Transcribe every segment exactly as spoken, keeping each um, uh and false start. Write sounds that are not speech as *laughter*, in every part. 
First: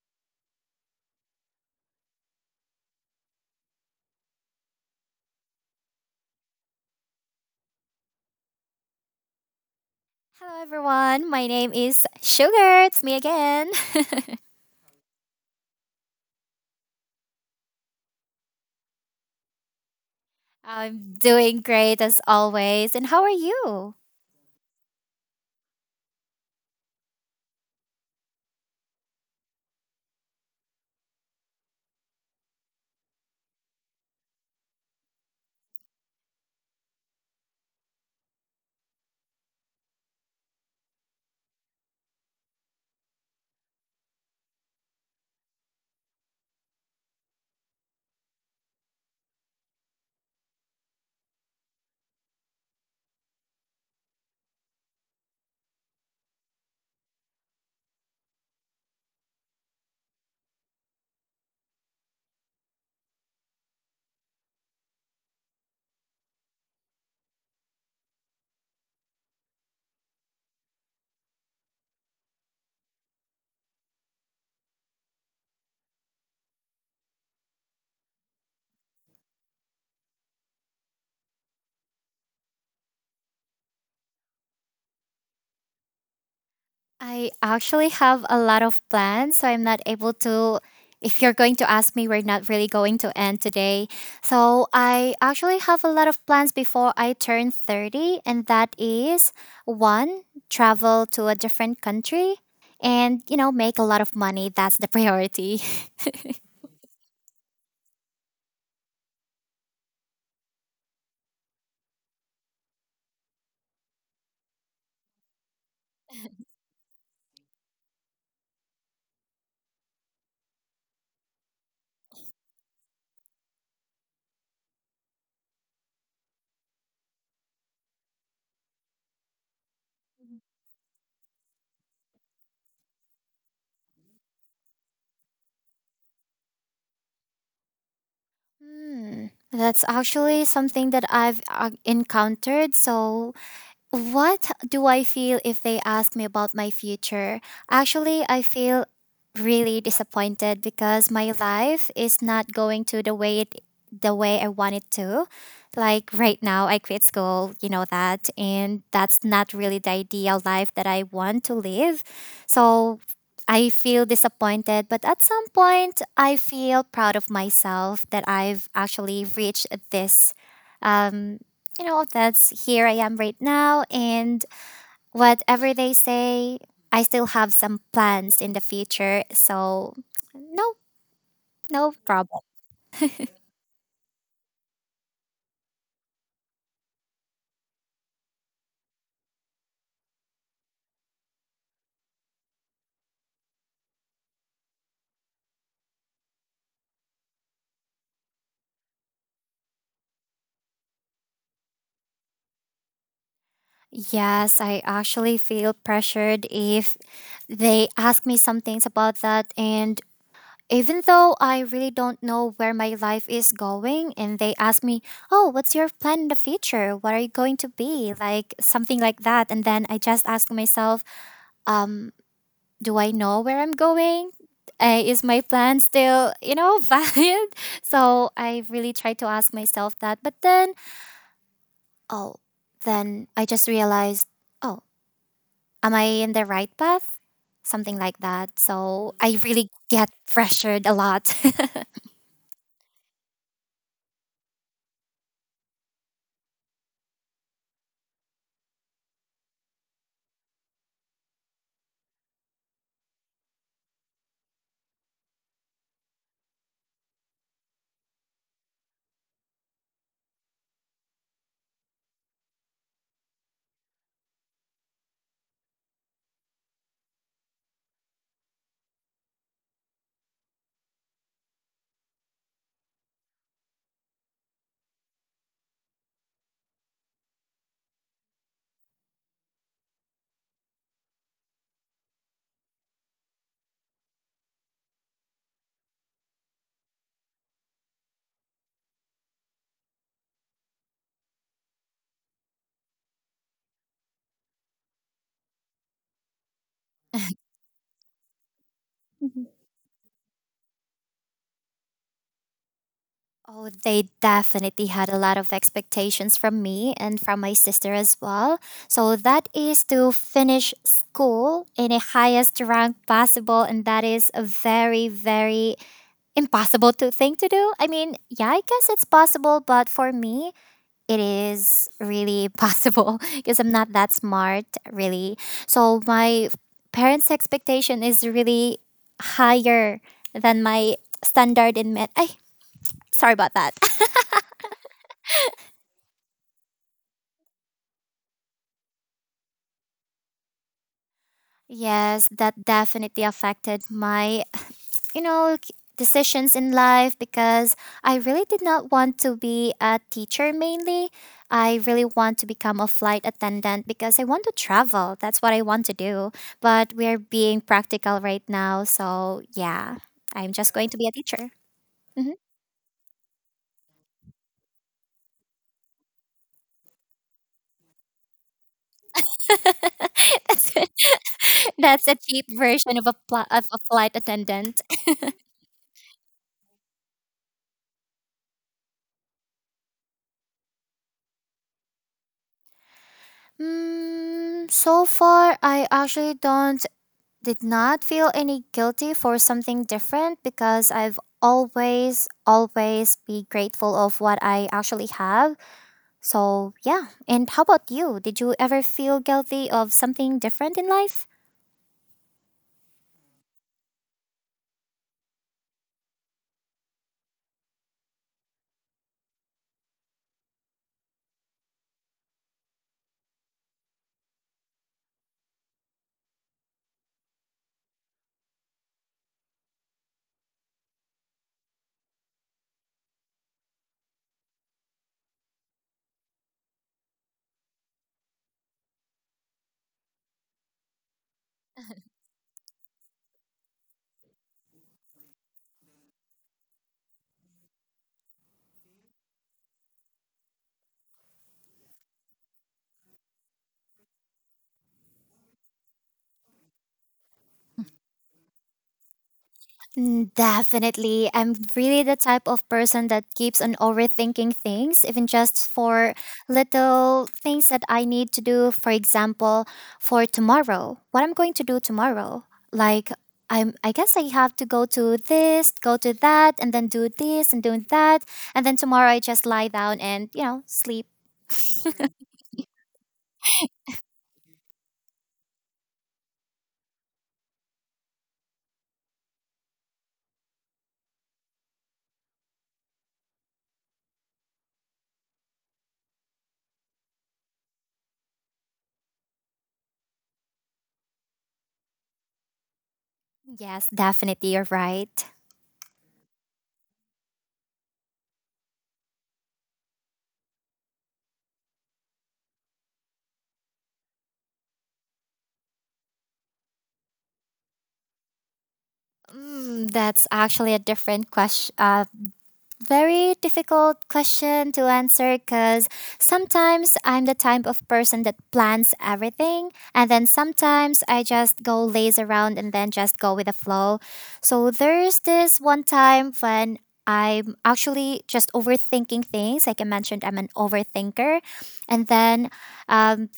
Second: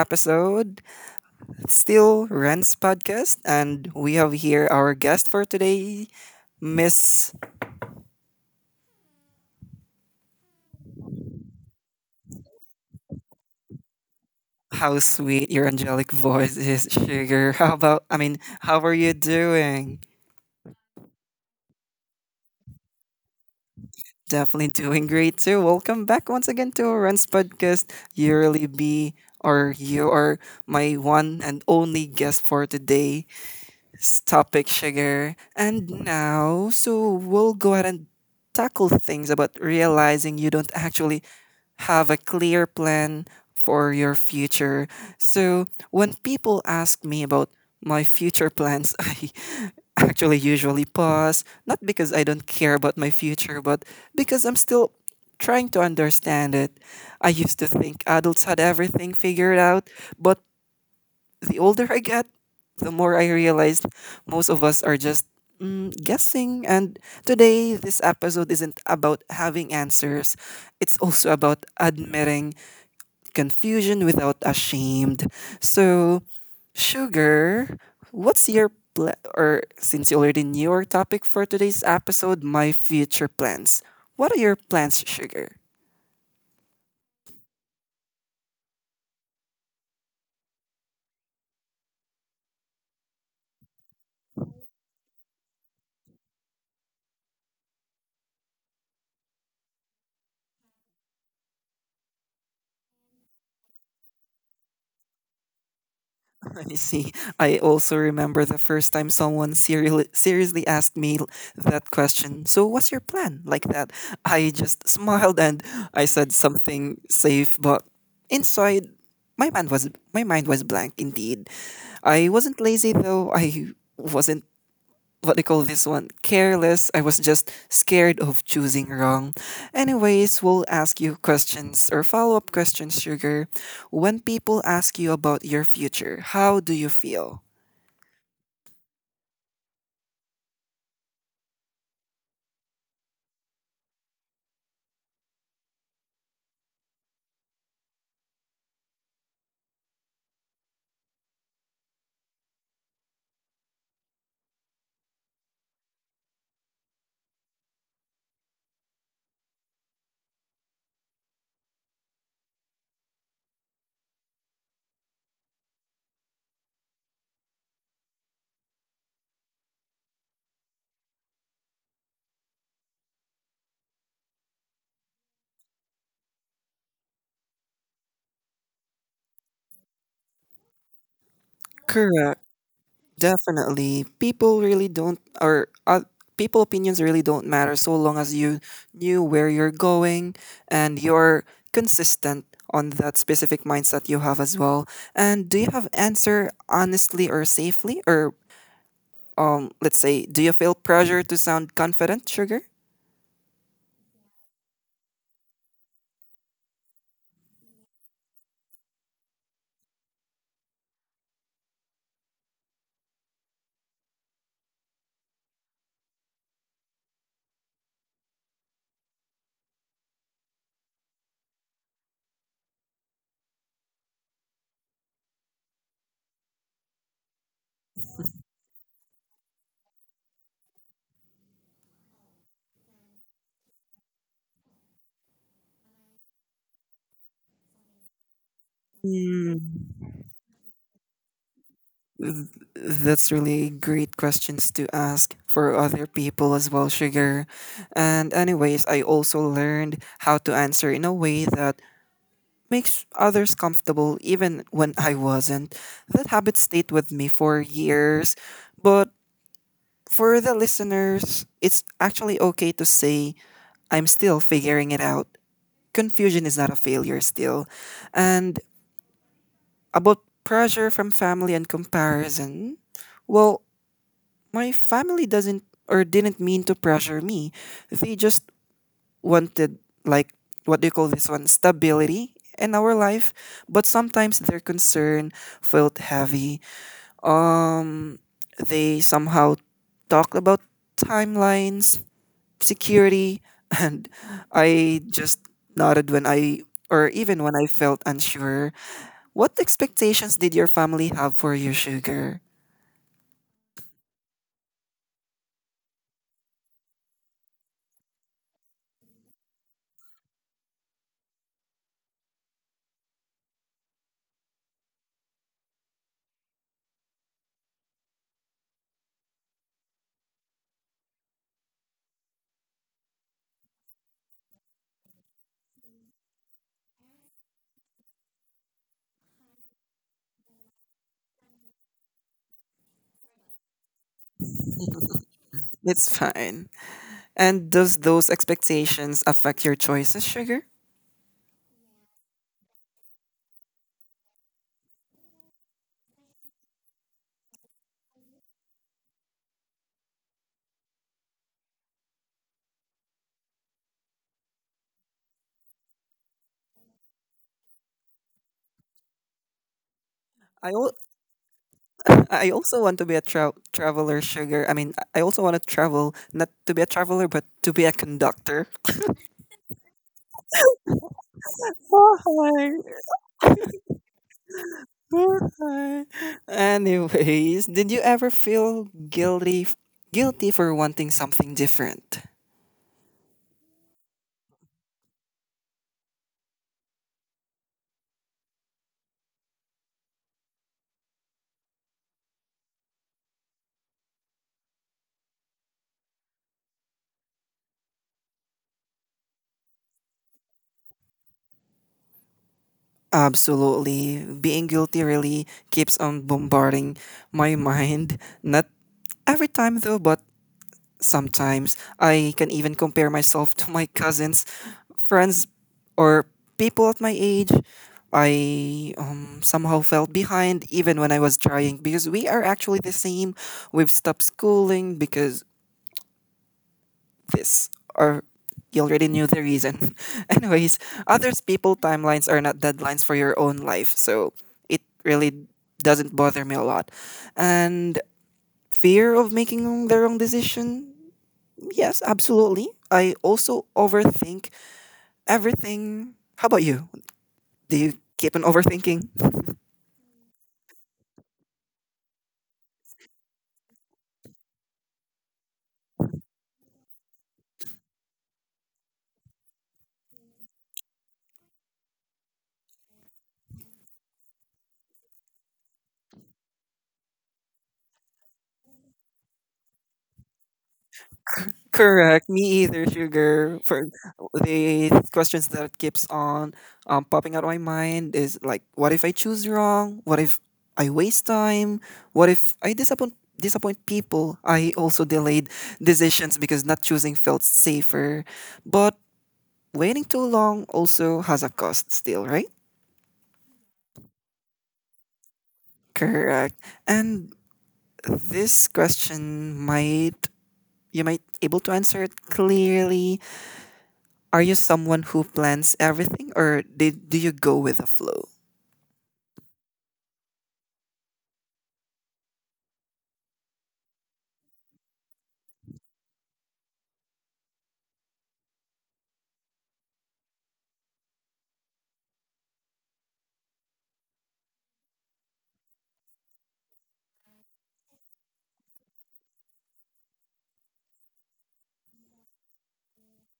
episode. Still Rents Podcast and we have here our guest for today, Miss. Hello, everyone. My name is Sugar. It's me again. How sweet your angelic voice is, *laughs* Sugar. How about I mean, how are you doing? *laughs* I'm doing great as always. And how are you? Definitely doing great too. Welcome back once again to our Rents Podcast. You really be or you are my one and only guest for today. Topic, Sugar. And now, so we'll go ahead and tackle things about realizing you don't actually have a clear plan for your future. So, when people ask me about my future plans, *laughs* I actually usually pause, not because I don't care about my future, but because I'm still trying to understand it. I used to think adults had everything figured out, but the older I get, the more I realized most of us are just mm, guessing. And today, this episode isn't about having answers, it's also about admitting confusion without ashamed. So, Sugar, what's your plan? Or since you already knew our topic for today's episode, my future plans. What are your plans, Sugar? I actually have a lot of plans, so I'm not able to. If you're going to ask me, we're not really going to end today. So, I actually have a lot of plans before I turn thirty, and that is one, travel to a different country and, you know, make a lot of money. That's the priority. *laughs* I see. I also remember the first time someone serially, seriously asked me l- that question. So, what's your plan? Like that. I just *laughs* smiled and I said *laughs* *laughs* something safe, but inside, my mind was my mind was blank indeed. I wasn't lazy though. I wasn't what do you call this one? Careless. I was just scared of choosing wrong. Anyways, we'll ask you questions or follow up questions, Sugar. When people ask you about your future, how do you feel? Hmm. That's actually something that I've uh, encountered. So what do I feel if they ask me about my future? Actually, I feel really disappointed because my life is not going to the way it, the way I want it to. Like right now, I quit school, you know that, and that's not really the ideal life that I want to live. So I feel disappointed, but at some point, I feel proud of myself that I've actually reached this um, you know, that's here I am right now. And whatever they say, I still have some plans in the future. So, no, no problem. Correct. Definitely. People really don't, or uh, people opinions really don't matter so long as you knew where you're going and you're consistent on that specific mindset you have as well. And do you have answer honestly or safely, or um let's say, do you feel pressure to sound confident, Sugar? Yes, I actually feel pressured if they ask me some things about that. And even though I really don't know where my life is going, and they ask me, "Oh, what's your plan in the future? What are you going to be?" Like something like that. And then I just ask myself, um, do I know where I'm going? Uh, is my plan still, you know, *laughs* valid? So I really tried to ask myself that. But then, oh, then I just realized, oh, am I in the right path? Something like that. So I Mm, really get pressured a lot. th- that's really great questions to ask for other people as well, Sugar. And, anyways, I also learned how to answer in a way that makes others comfortable, even when I wasn't. That habit stayed with me for years. But for the listeners, it's actually okay to say, I'm still figuring it out. Confusion is not a failure, still. And about pressure from family and comparison, well, my family doesn't or didn't mean to pressure me. They just wanted, like, what do you call this one? Stability in our life. But sometimes their concern felt heavy. Um, they somehow talked about timelines, security, *laughs* and I just nodded when I, or even when I felt unsure. What *laughs* expectations did your family have for you, Sugar? Oh, they definitely had a lot of expectations from me and from my sister as well. So that is to finish school in the highest rank possible. And that is a very, very impossible to thing to do. I mean, yeah, I guess it's possible, but for me, it is really possible *laughs* because I'm not that smart, really. So my parents' expectation is really higher than my standard in med. I sorry about that. *laughs* It's fine. And does those expectations affect your choices, Sugar? Yes, that definitely affected my, you know, k- decisions in life because I really did not want to be a teacher mainly. I really want to become a flight attendant because I want to travel. That's what I want to do. But we're being practical right now. So, yeah, I'm I, just going al- to be a teacher. Mhm. I also want to be a tra- traveler, Sugar. I mean, I also want to travel, not to be a traveler, but to be a conductor. *laughs* that's, *laughs* that's a cheap Why? version of a, pl- of a flight attendant. Why? Anyways, did you ever feel guilty guilty for wanting something different? Mm, so far, I actually don't did not feel any guilty for something different because I've always always be grateful of what I actually have. So, yeah. And how about you? Did you ever feel guilty of something different in life? Absolutely. Being guilty really keeps on bombarding my mind. Not every time though, but sometimes I can even compare myself to my cousins, friends, or people at my age. I um, somehow felt behind even when I was trying because we are actually the same. We've stopped schooling because this, or you already knew the reason. *laughs* Anyways, others people timelines are not deadlines for your own life, so it really doesn't bother me a lot. And fear of making the wrong decision, yes, absolutely. I also overthink everything. How about you? Do you keep on overthinking? Mm, definitely. I'm really the type of person that keeps on overthinking things, even just for little things that I need to do. For example, for tomorrow, what I'm going to do tomorrow. Like, I'm, I guess I have to go to this, go to that, and then do this and do that. And then tomorrow I just lie down and, you know, sleep. Correct. Me either, sugar. For the questions that keeps on um, popping out of my mind is like, what if I choose wrong? What if I waste time? What if I disappoint disappoint people? I also delayed decisions because not choosing felt safer. But waiting too long also has a cost still, right? Yes, definitely. You're right. Correct. And this question might you might able to answer it clearly. Are you someone who plans everything, or did, do you go with the flow? Mm, that's actually a different question. Uh. Very difficult question to answer because sometimes I'm the type of person that plans everything, and then sometimes I just go laze around and then just go with the flow. So there's this one time when I'm actually just overthinking things. Like I mentioned, I'm an overthinker, and then um,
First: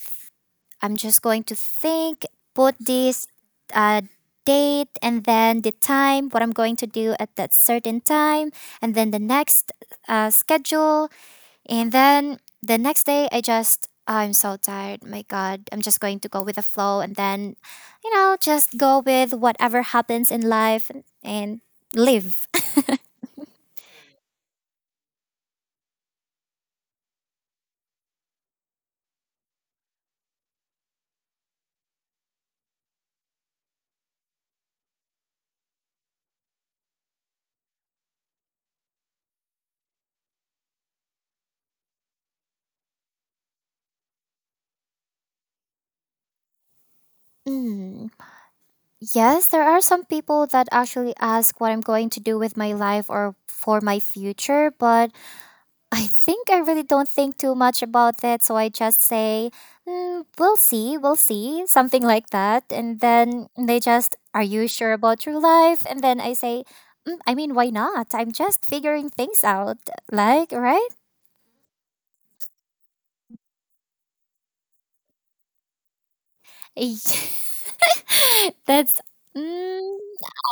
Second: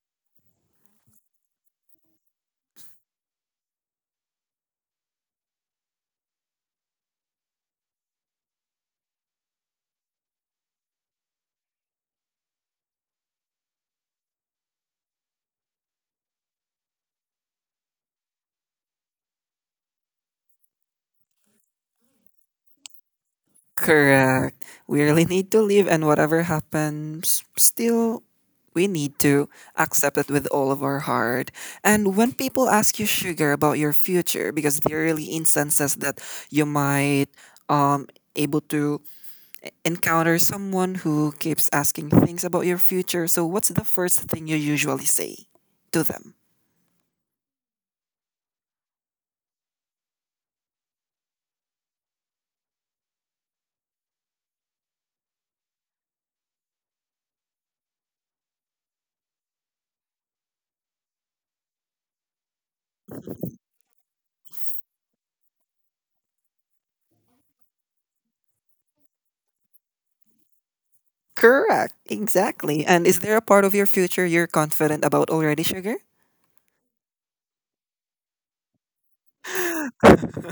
I'm just going to think, put this uh, date and then the time, what I'm going to do at that certain time, and then the next uh, schedule, and then the next day, I just, I'm so tired. My God, I'm just going to go with the flow and then, you know, just go with whatever happens in life and live. *laughs* Correct. We really need to live, and whatever happens, still, we need to accept it with all of our heart. And when people ask you, Sugar, about your future, because there are really instances that you might um able to e- encounter someone who keeps asking things about your future. So, what's the first thing you usually say to them? Mm. Yes, there are some people that actually ask what I'm going to do with my life or for my future, but I think I really don't think too much about it, so I just say, mm, "We'll see, we'll see," something like that, and then they just, "Are you sure about your life?" And then I say, mm, "I mean, why not? I'm just figuring things out, like, right?" Correct. Exactly. And is there a part of your future you're confident about already, Sugar? *laughs* That's mm,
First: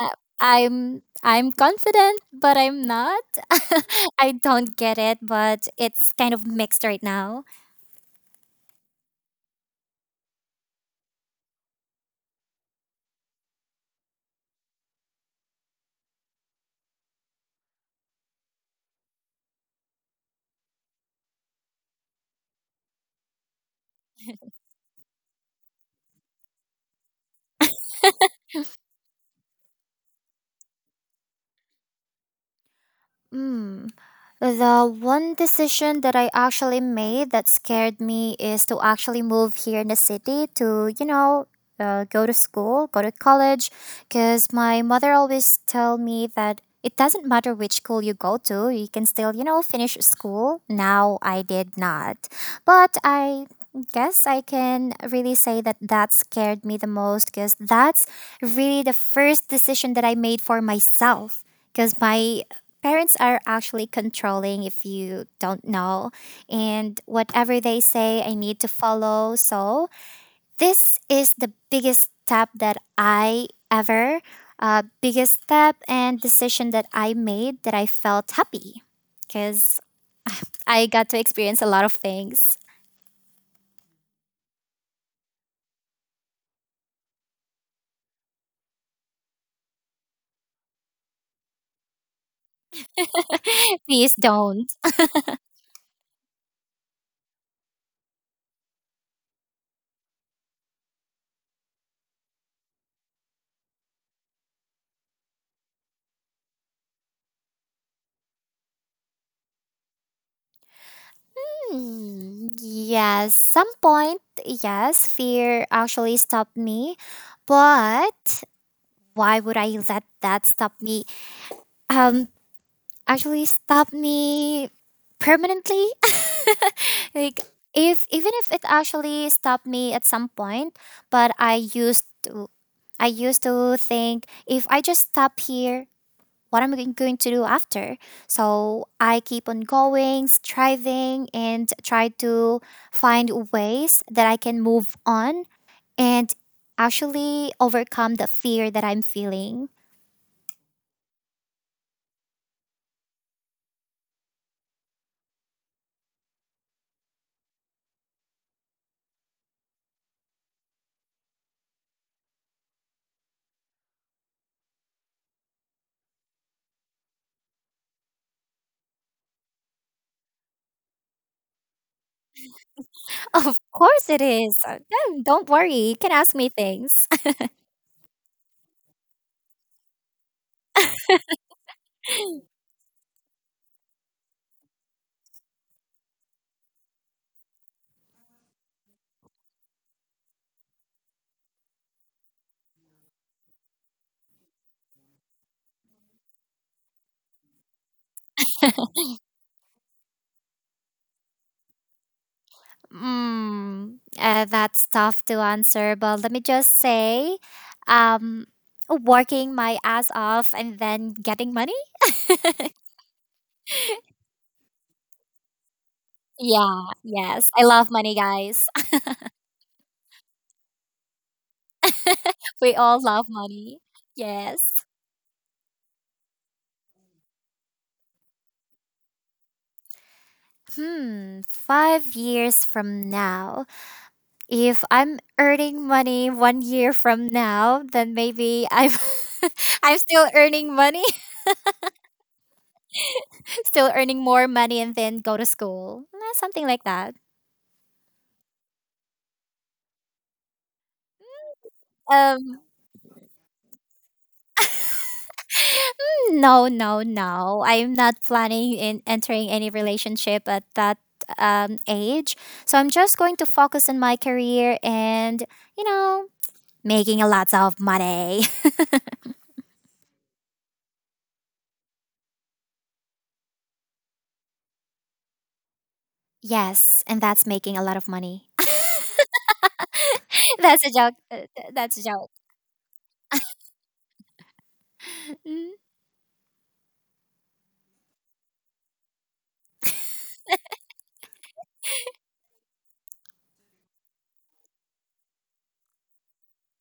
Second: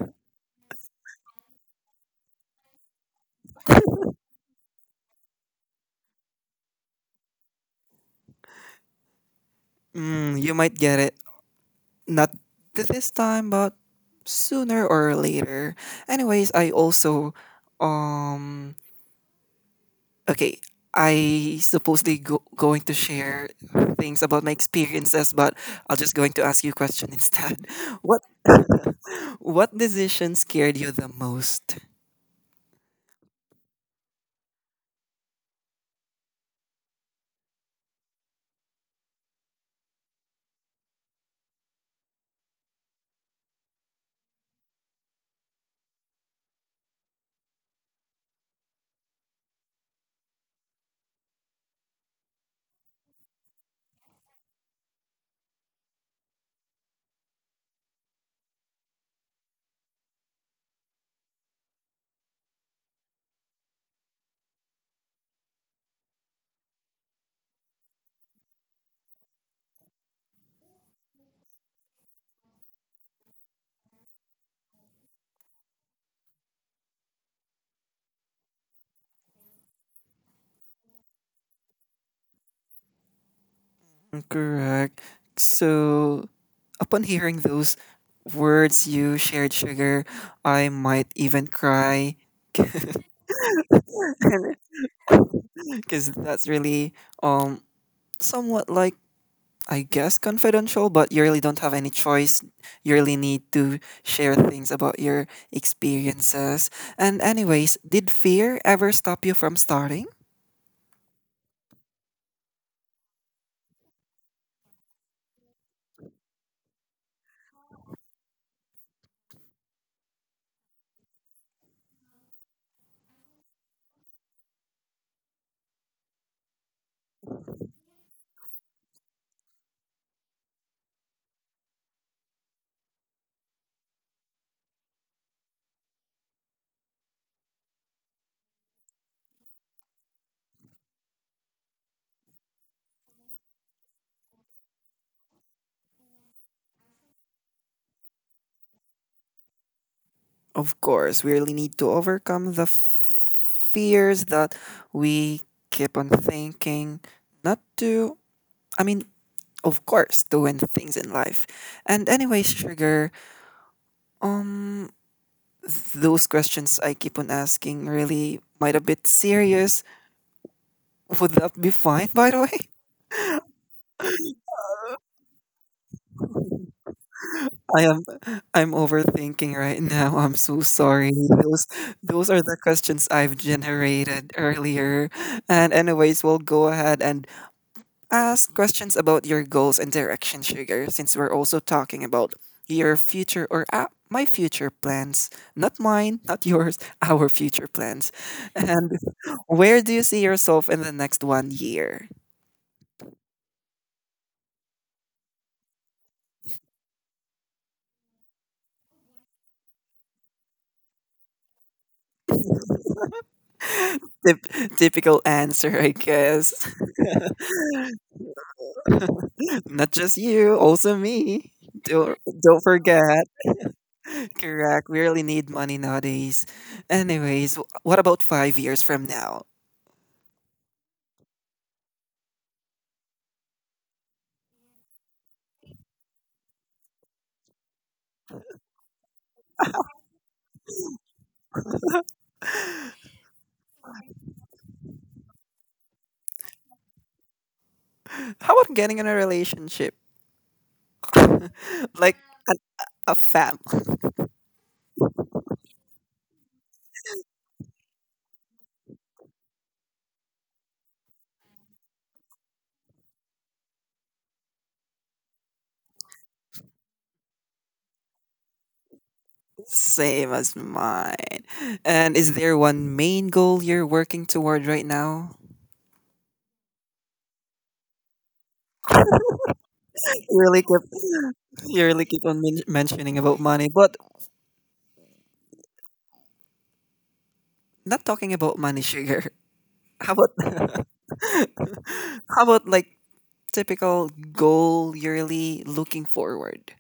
I- I'm I'm confident, but I'm not. *laughs* I don't get it, but it's kind of mixed right now. Mm, you might get it. Not th- this time, but sooner or later. Anyways, I also um okay, I supposedly go, going to share things about my experiences, but I'll just going to ask you a question instead. *laughs* What *laughs* what decision scared you the most? Mm. The one decision that I actually made that scared me is to actually move here in the city to, you know, uh, go to school, go to college, because my mother always tell me that it doesn't matter which school you go to, you can still, you know, finish school. Now I did not, but I guess I can really say that that scared me the most because that's really the first decision that I made for myself because my parents are actually controlling, if you don't know, and whatever they say, I need to follow. So, this is the biggest step that I ever, uh, biggest step and decision that I made that I felt happy because I got to experience a lot of things. Correct. So, upon hearing those words you shared, sugar, I might even cry *laughs* Please don't. *laughs* because that's really um somewhat like I guess confidential, but you really don't have any choice. You really need to share things about your experiences. And, anyways, did fear ever stop you from starting? Hmm, yes, some point, yes, fear actually stopped me, but why would I let that stop me um actually stopped me permanently, *laughs* like if even if it actually stopped me at some point. But I used to, i used to think, if I just stop here, what am I going to do after? So I keep on going, striving and try to find ways that I can move on and actually overcome the fear that I'm feeling. Of course, we really need to overcome the f- fears that we keep on thinking not to. I mean, of course, to win things in life. And, anyways, Sugar, um, those questions I keep on asking really might a bit serious. Would that be fine, by the way? *laughs* Of course it is. Uh, yeah, don't worry, you can ask me things. I am I'm overthinking right now. I'm so sorry. Those those are the questions I've generated earlier. And anyways, we'll go ahead and ask questions about your goals and direction, Sugar, since we're also talking about your future or uh, my future plans. Not mine, not yours, *laughs* our future plans. And where do you see yourself in the next one year? Mm, uh, that's tough to answer, but let me just say, um, working my ass off and then getting money. Typ- typical answer, I guess. Yeah, yes, I love money, guys. *laughs* Not just you, also me. Don't *laughs* don't We all forget. love money. Yes. Correct. We really need money nowadays. Anyways, wh- what about five years from now? Hmm, five years from now, if I'm earning money one year from now, then maybe I'm *laughs* I'm still earning money, *laughs* still earning more money, and then go to school, eh, something like that. How about getting in a relationship, *laughs* like an, Um, a fam, No, no, no. I'm not planning in entering any relationship at that um, age. So I'm just going to focus on my career and, you know, making a lot of money. *laughs* same as mine? And is there one main goal you're working toward right now? *laughs* Yes, and that's making a lot of money. You *laughs* really keep That's a joke. Uh, *gasps* th- you That's a really keep joke. on men- mentioning about money, but not talking about money, sugar. *laughs* How about *laughs* how about like typical goal yearly looking forward?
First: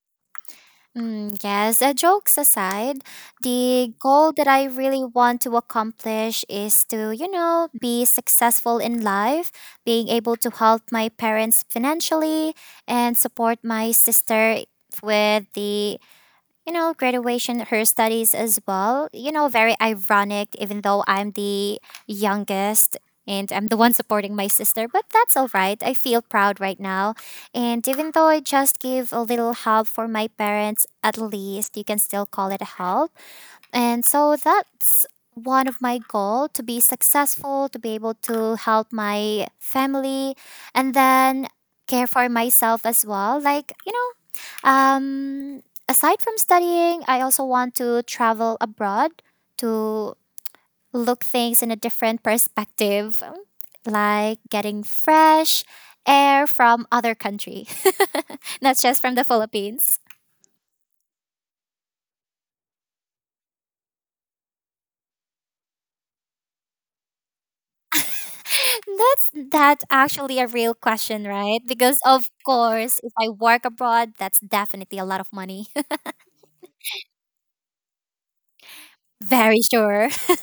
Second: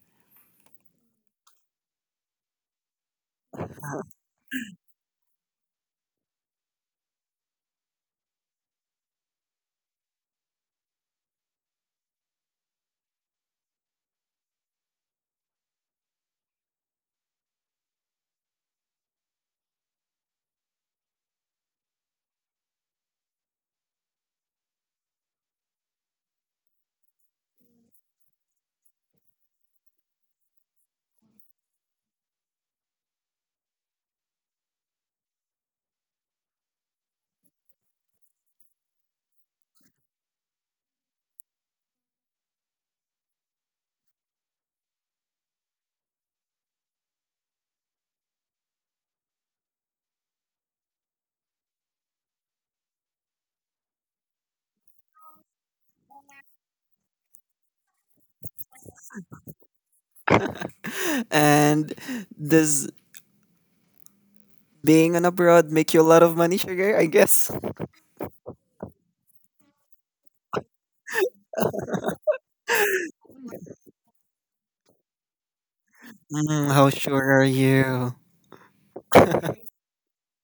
Mm, yes, uh, jokes aside, the goal that I really want to accomplish is to, you know, be successful in life, being able to help my parents financially and support my sister with the you know, graduation, her studies as well. You know, very ironic, even though I'm the youngest and I'm the one supporting my sister, but that's all right. I feel proud right now. And even though I just give a little help for my parents, at least you can still call it a help. And so that's one of my goal to be successful, to be able to help my family and then care for myself as well, like you know um, aside from studying, I also want to travel abroad to look things in a different perspective, um, like getting fresh air from other country, *laughs* not just from the Philippines. *laughs* And does being an abroad make you a lot of money, Sugar? I guess. *laughs* That's that actually a real question, right? Because of course, if I work abroad, that's definitely a lot of money. Mm, how sure are you? *laughs* *laughs* Very sure. *laughs*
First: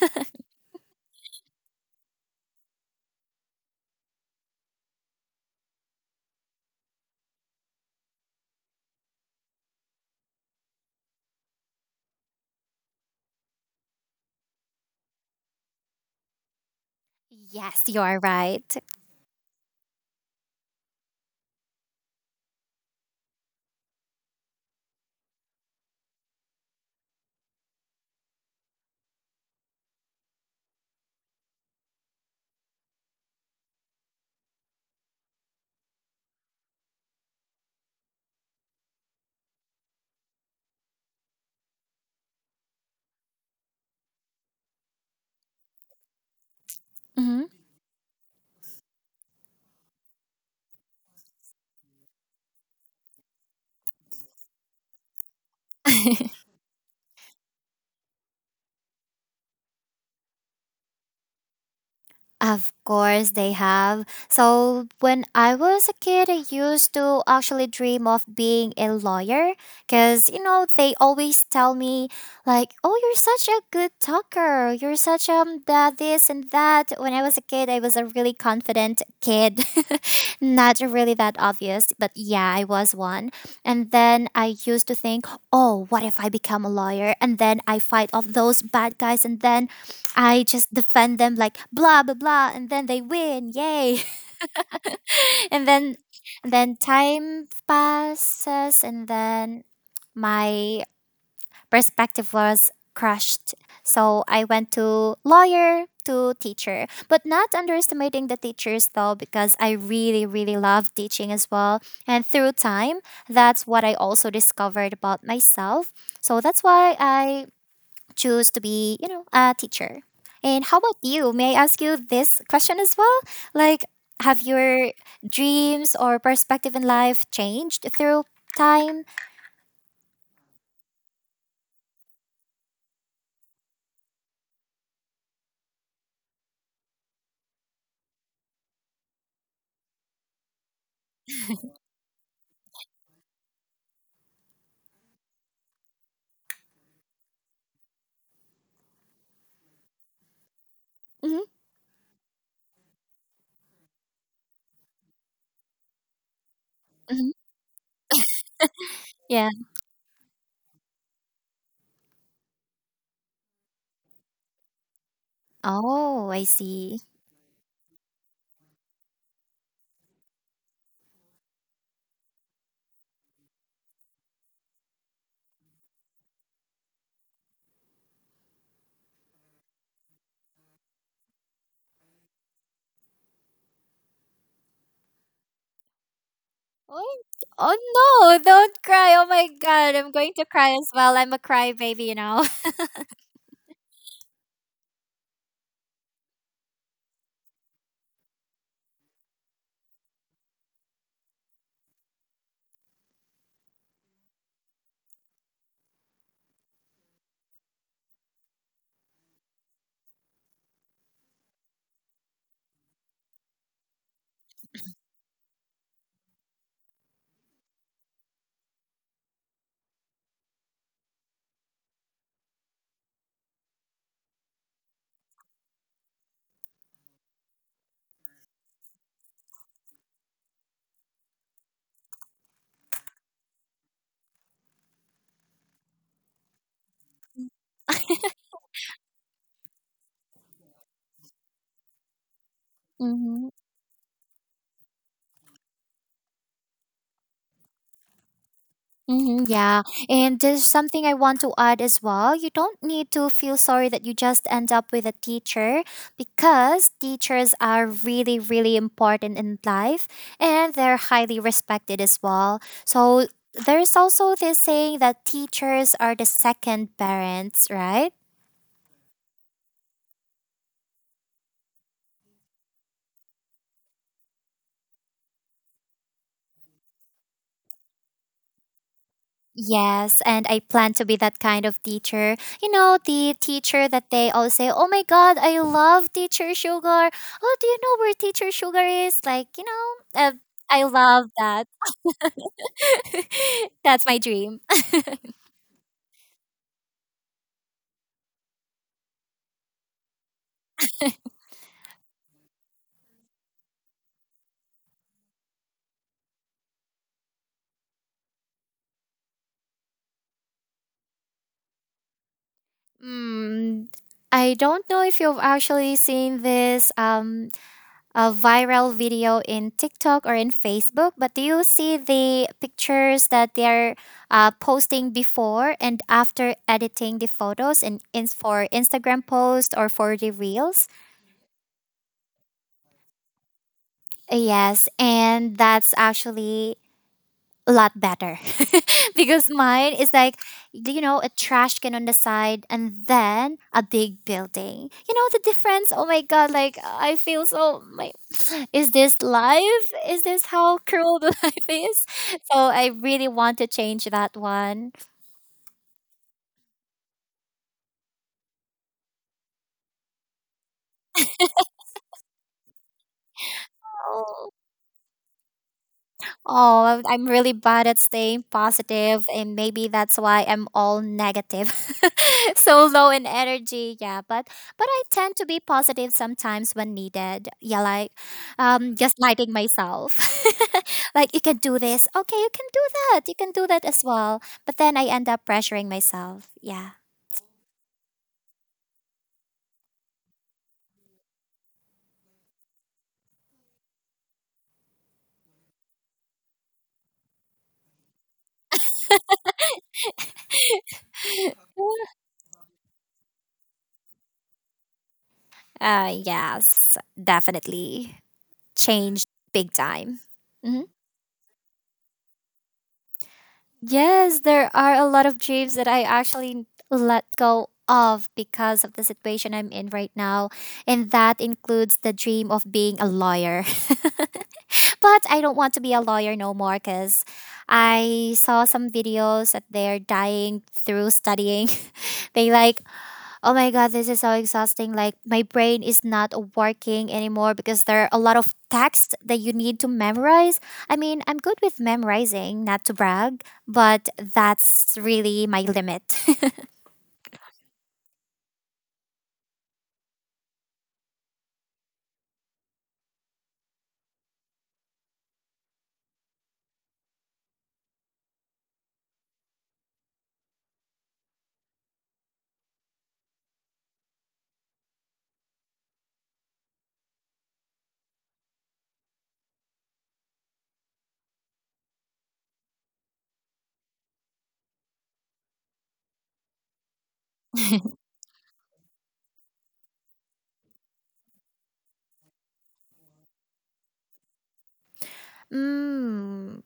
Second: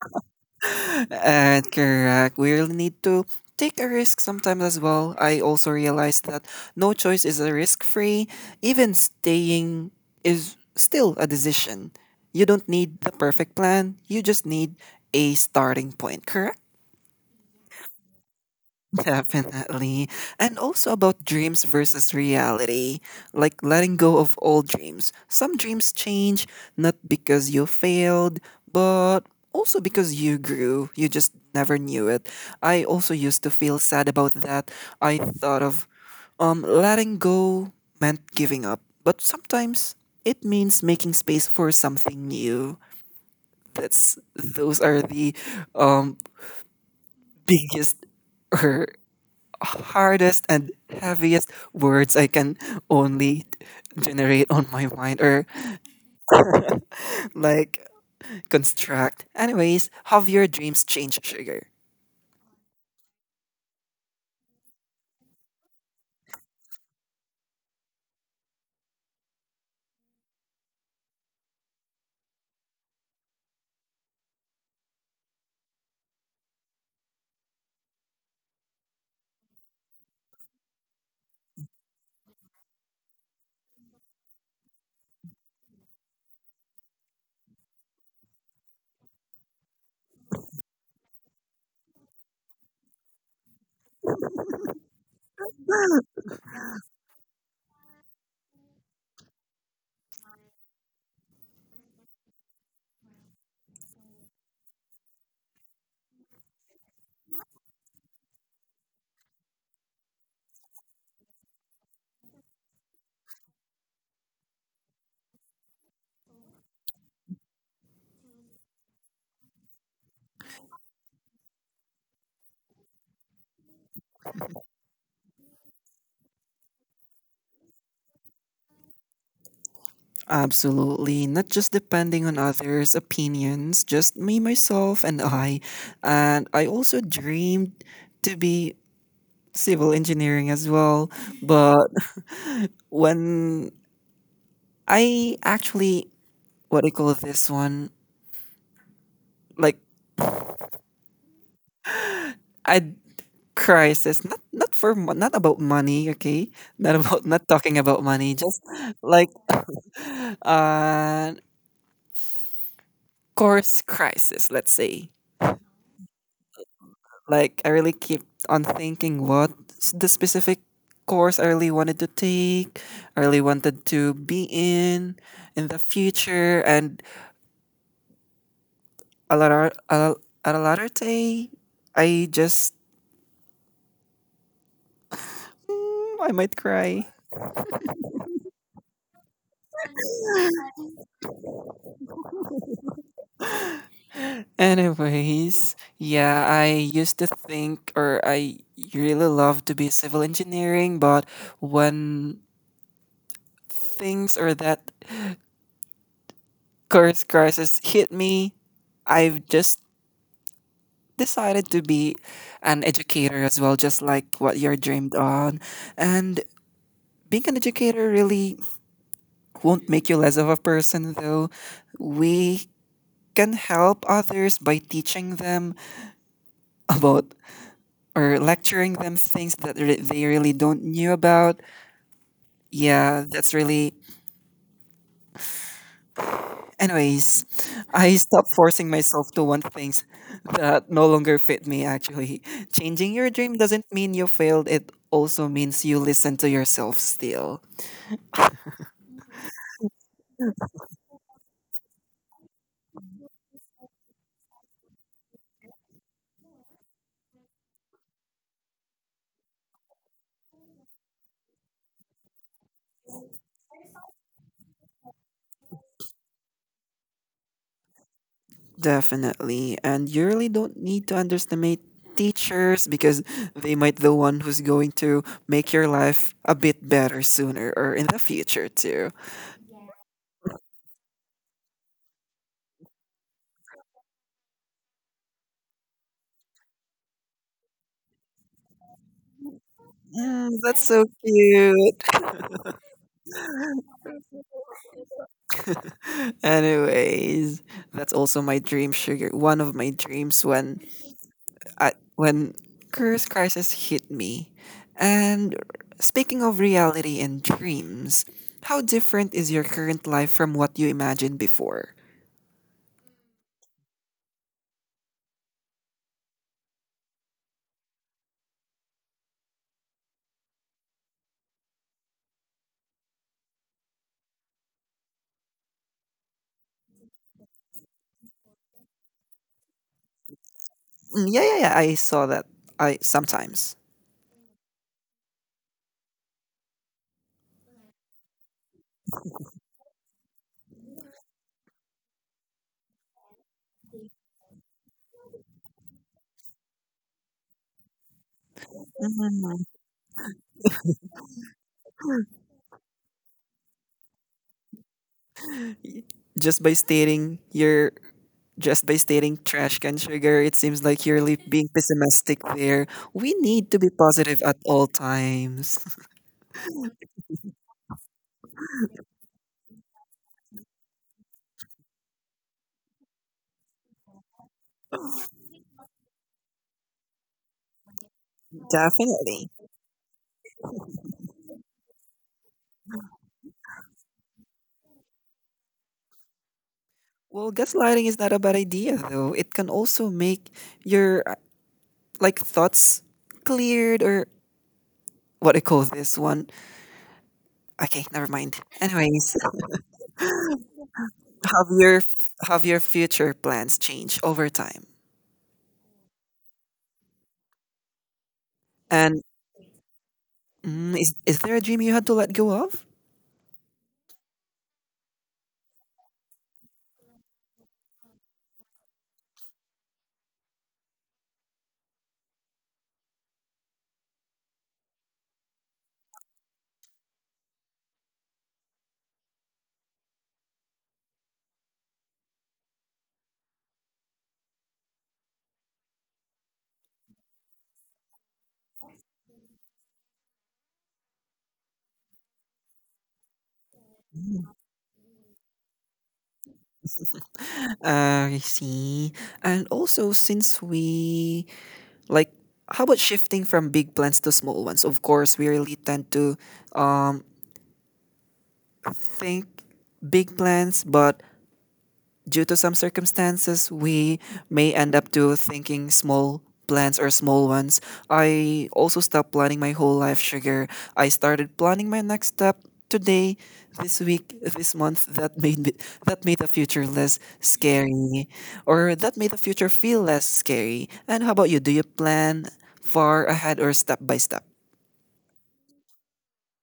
Uh, correct. We really need to take a risk sometimes as well. I also realized that no choice is a risk free. Even staying is still a decision. You don't need the perfect plan, you just need a starting point, correct? Yes, you are right. *laughs* Definitely. And also about dreams versus reality, like letting go of old dreams. Some dreams change not because you failed, but also because you grew. You just never knew it. I also used to feel sad about that. I thought of um letting go meant giving up, but sometimes it means making space for something new. That's those are the um Hmm. biggest *laughs* or hardest and heaviest words I can only generate on my mind or *laughs* like construct. Anyways, have your dreams changed, Sugar? Of course, they have. So, when I was a kid, I used to actually dream of being a lawyer because, you know, they always tell me, like, oh, you're such a good talker. You're such um, that, this, and that. When I was a kid, I was a really confident kid. *laughs* Not really that obvious, but yeah, I was one. And then I used to think, oh, what if I become a lawyer? And then I fight off those bad guys, and then I just defend them like blah blah blah, and then they win, yay! *laughs* and then, and then time passes, and then my perspective was crushed. So I went to lawyer to teacher, but not underestimating the teachers though, because I really really love teaching as well. And through time, that's what I also discovered about myself. So that's why I choose to be, you know, a teacher. And how about you? May I ask you this question as well? Like, have your dreams or perspective in life changed through time? Absolutely. Not just depending on others' opinions, just me, myself, and I. And I also dreamed to be civil engineering as well. But *laughs* when I actually, what I call this one, like, Hmm. I crisis, not not for mo- not about money, okay, not about Hmm. not talking about money, just like Yeah. *sighs* *laughs* uh course crisis, let's say, Oh, I see. like, I really keep on thinking what s- the specific course I really wanted to take, I really wanted to be in in the future, and a lot of, a, at a lot day, i just mm, I might cry. Oh, oh no, don't cry. Oh my God, I'm going to cry as well. I'm a crybaby, you know. Anyways, yeah, I used to think or I really love to be civil engineering, but when things or that course crisis hit me, I've just decided to be an educator as well, just like what you're dreamed on. And being an educator really won't make you less of a person, though. We can help others by teaching them about or lecturing them things that re- they really don't knew about. Yeah, that's really. Anyways, I stopped forcing myself to want things that no longer fit me, actually. *laughs* Changing your Hmm. dream doesn't mean you failed, it also means you listen to yourself still. Mm-hmm, yeah. And there's something I want to add as well. You don't need to feel sorry that you just end up with a teacher because teachers are really, really important in life, and they're highly respected as well. So there's also this saying that teachers are the second parents, right? Definitely. And you really don't need to underestimate teachers because they might the one who's going to make your life a bit better sooner or in the future too. Yes, and I plan to be that kind of teacher. You know, the teacher that they all say, oh my god, I love teacher Sugar. Oh, do you know where teacher Sugar is? Like, you know, uh, Mm, I that's so love that. cute. *laughs* That's my dream. *laughs* Anyways, that's also my dream sugar. One of my dreams when I, when curse crisis hit me. And speaking of reality and dreams, how different is your current life from what you imagined before? Mm, I don't know if you've actually seen this. Um, a viral video in TikTok or in Facebook, but do you see the pictures that they're uh, posting before and after editing the photos and in, for Instagram post or for the reels? Mm, yeah, yeah, yeah. I saw that. I sometimes Yes, and that's actually a lot better *laughs* because mine is like, you know, a trash can on the side and then a big building. You know the difference, oh my god, like I feel so my *sighs* is this life, is this how cruel the *laughs* life is, so I really want to change that one. Y- just by stating your Just by stating trash can, sugar, it seems like you're li- being pessimistic there. We need to be positive at all times. Oh, I'm I'm really bad at staying positive, and maybe that's why I'm all negative, *laughs* so low in energy. Yeah, but but I tend to be positive sometimes when needed. Yeah, like um, gaslighting Definitely. myself, *laughs* like you can do this. Okay, you can do that. You can do that as well. But then I end up pressuring myself. Yeah. Well, gaslighting is not a bad idea though. It can also make your uh, like thoughts cleared or what do you call this one? Okay, never mind. Anyways, *laughs* have your have your future plans change over time? Uh, yes, definitely And changed big time. Mm-hmm. mm, is is there a dream you had to let go of? Yes, there are a lot of dreams that I actually let go of because of the situation I'm in right now. And that includes the dream of being a lawyer. *laughs* But I don't want to be a lawyer no more because I saw some videos that they're dying through studying. *laughs* They like, oh my god, this is so exhausting. Like my brain is not working anymore because there are a lot of text that you need to memorize. I mean, I'm good with memorizing, not to brag, but that's really my limit. Uh, I see. And also, since we like, how about shifting from big plans to small ones? Of course, we really tend to um think big plans, but due to some circumstances, we may end up to thinking small plans or small ones. I also stopped planning my whole life, sugar. I started planning my next step today, this week, this month. That made me, that made the future less scary, or that made the future feel less scary. And how about you? Do you plan far ahead or step by step? *laughs* mm,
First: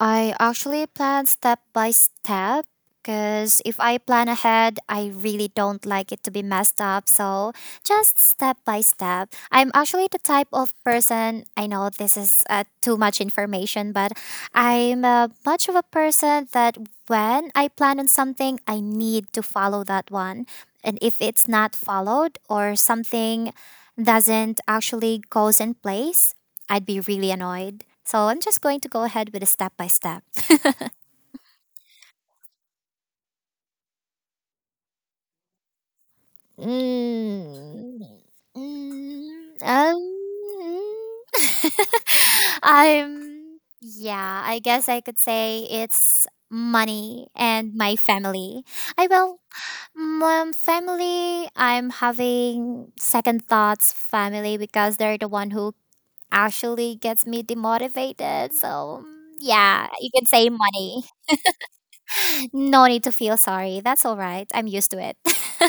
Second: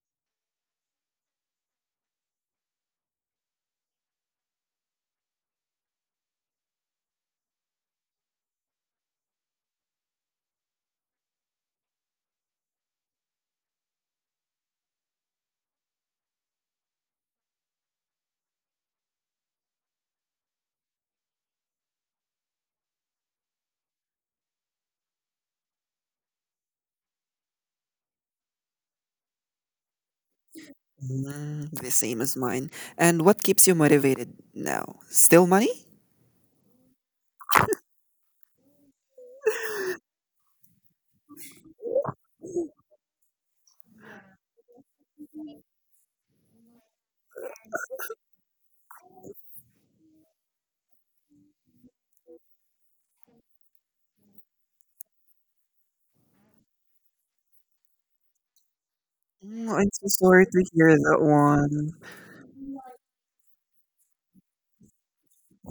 I actually plan step by step because if I plan ahead, I really don't like it to be messed up. So just step by step. I'm actually the type of person, I know this is uh, too much information, but I'm uh, much of a person that when I plan on something, I need to follow that one. And if it's not followed or something doesn't actually goes in place, I'd be really annoyed. So I'm just going to go ahead with a step by step. Mm, the same as mine. And what keeps you motivated now? Still money? Mm, mm, mm, um, *laughs* I'm, yeah, I guess I could say it's money and my family. I will, my family, I'm having second thoughts, family, because they're the one who actually gets me demotivated. So, mm, Oh, I'm yeah, so you can sorry say to hear money. that one. No need to feel sorry. That's all right. I'm used to it. *laughs*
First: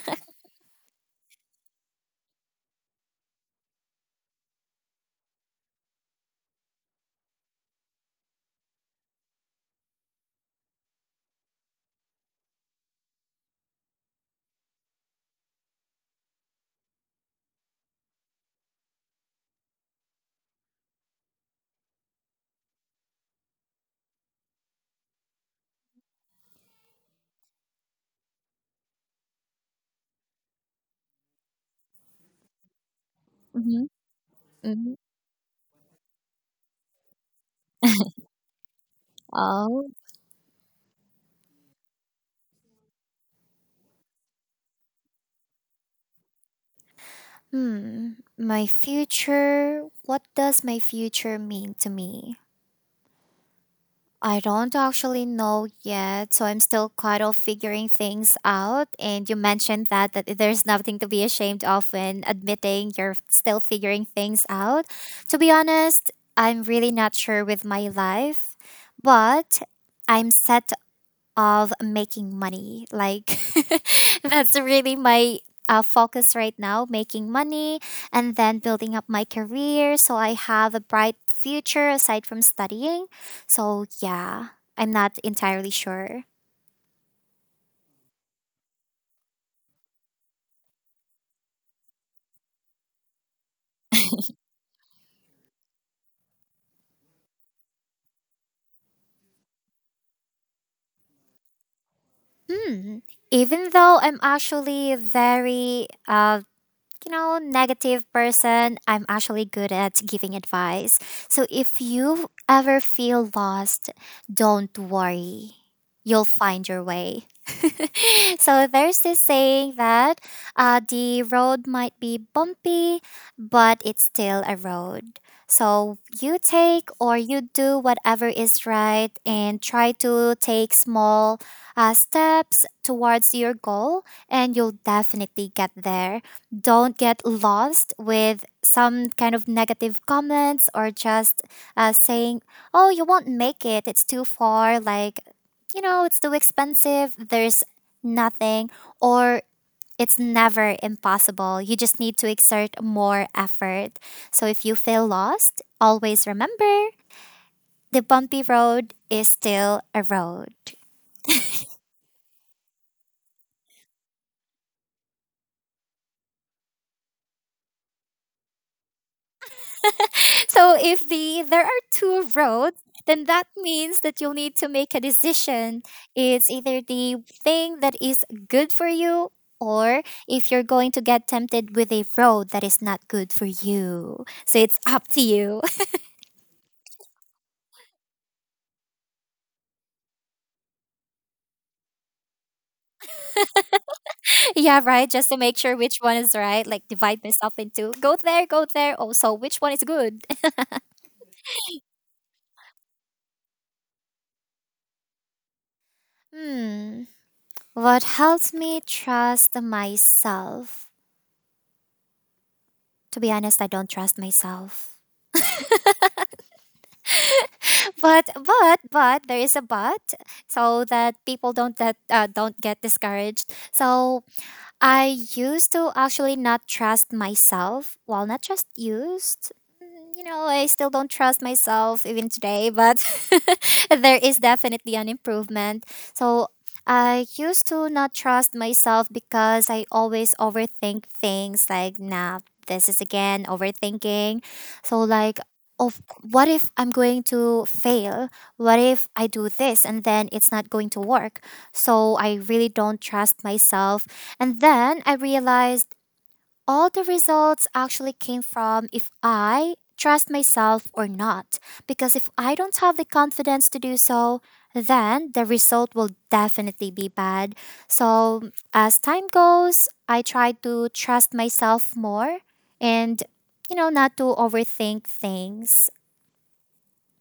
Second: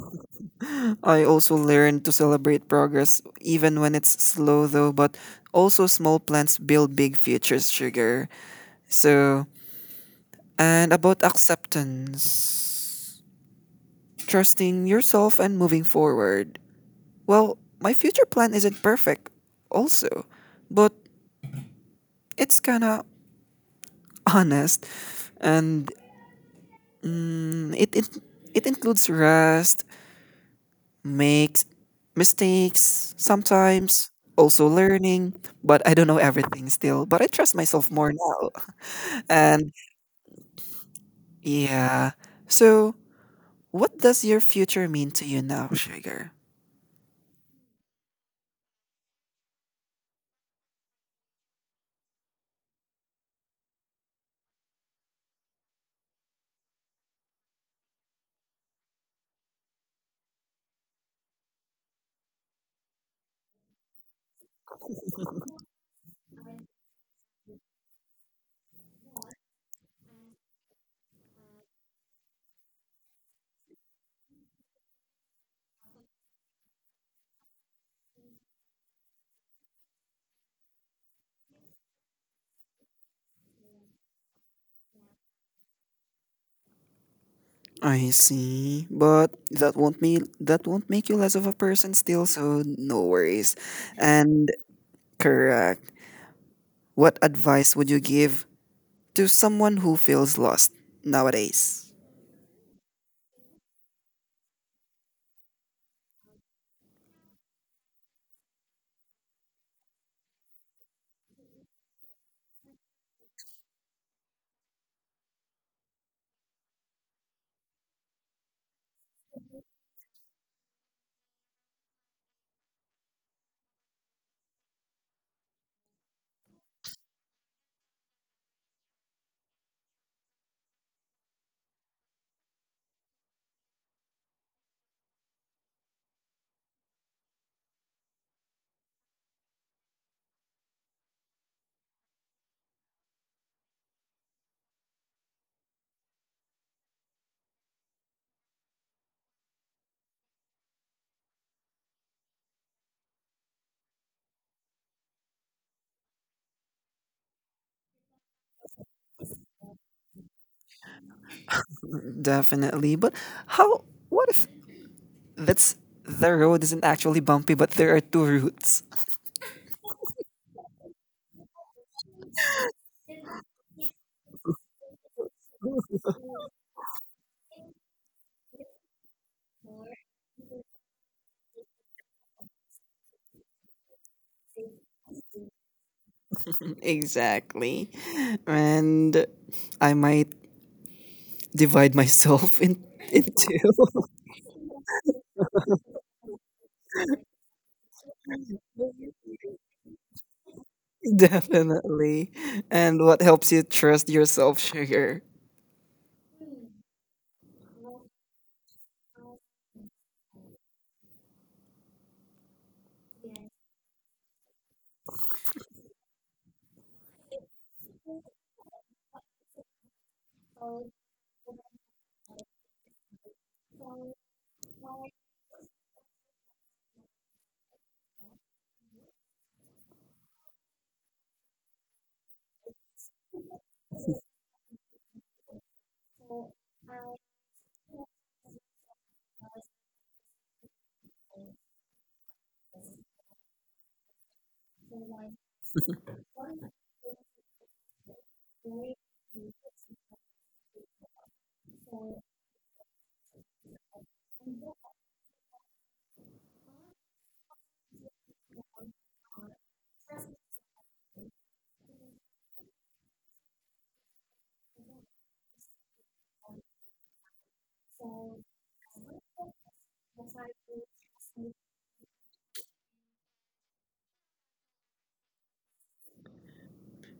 *laughs* I also learned to celebrate progress even when it's slow though, but also small plans build big futures, sugar. So, and about acceptance, trusting yourself and moving forward. Well, my future plan isn't perfect also, but it's kind of honest and mm, it, it it includes rest, makes mistakes Mm-hmm. sometimes, also Mm-hmm. learning, but I don't know everything still. But I trust myself more now. *laughs* And Oh. yeah. So, what does your future mean to you now, Sugar? Hmm. My future. What does my future mean to me? I don't actually know yet, so I'm still kind of figuring things out. And you mentioned that that there's nothing to be ashamed of when admitting you're still figuring things out. To be honest, I'm really not sure with my life, but I'm set of making money. Like *laughs* that's really my uh, focus right now, making money and then building up my career so I have a bright future aside from studying. So yeah, I'm not entirely sure. I see, but that won't me that won't make you less of a person still, so no worries. And correct. What advice would you give to someone who feels lost nowadays? Hmm. Even though I'm actually very uh you know, negative person, I'm actually good at giving advice. So if you ever feel lost, don't worry. You'll find your way. *laughs* So there's this saying that uh, the road might be bumpy, but it's still a road. So you take or you do whatever is right and try to take small uh, steps towards your goal, and you'll definitely get there. Don't get lost with some kind of negative comments or just uh, saying, oh, you won't make it, it's too far, like, you know, it's too expensive, there's nothing, or it's never impossible. You just need to exert more effort. So if you feel lost, always remember the bumpy road is still a road. Definitely. But how what if That's the road isn't actually bumpy, but there are two routes. *laughs* So if the there are two roads, then that means that you'll need to make a decision. It's either the thing that is good for you or if you're going to get tempted with a road that is not good for you. So it's up to you. Exactly. And I might divide myself in into. *laughs* Yeah, right? Just to make sure which one is right, like divide myself into go there, go there. Also, which one is good? *laughs* *laughs* Definitely. And what helps you trust yourself, sugar? Hmm. What helps me trust myself? To be honest, I don't trust myself. *laughs* but but but there is a but, so that people don't that uh, don't get discouraged. So I used to actually not trust myself. Well, not just used. Mm, you know, I still don't trust myself even today, but *laughs* there is definitely an improvement. So I used to not trust myself because I always overthink things like, nah, this is again overthinking. So, like, of what if I'm going to fail? What if I do this and then it's not going to work? So I really don't trust myself, and then I realized all the results actually came from if I trust myself or not. Because if I don't have the confidence to do so, then the result will definitely be bad. So as time goes, I try to trust myself more and, you know, not to overthink things.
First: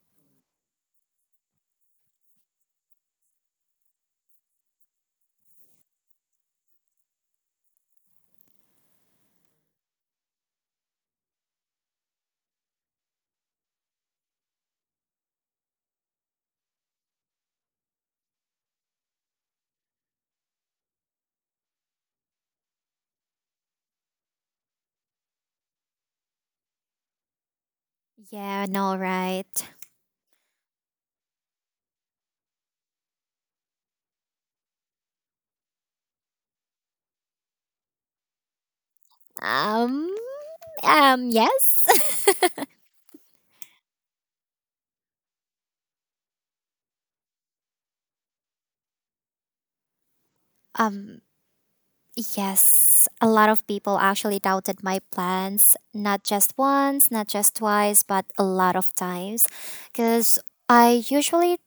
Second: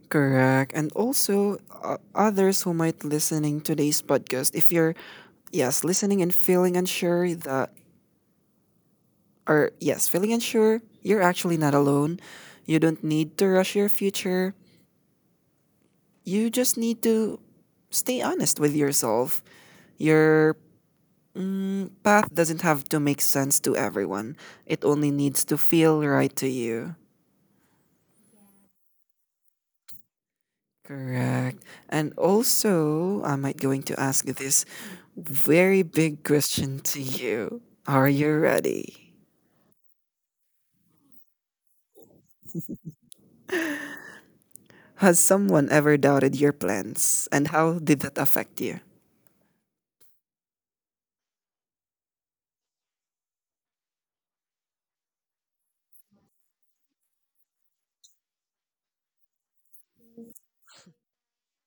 Correct. And also uh, others who might listening today's podcast, if you're yes, listening and feeling unsure that or yes, feeling unsure, you're actually not alone. You don't need to rush your future. You just need to stay honest with yourself. Your path doesn't have to make sense to everyone. It only needs to feel right to you. Yeah, no, right. Correct. And also, I might going to ask this very big question to you. Are you ready? Um, um, yes. Has someone ever doubted your plans and how did that affect you? *laughs* um, Yes, a lot of people actually doubted my plans, not just once, not just twice, but a lot of times. Because I usually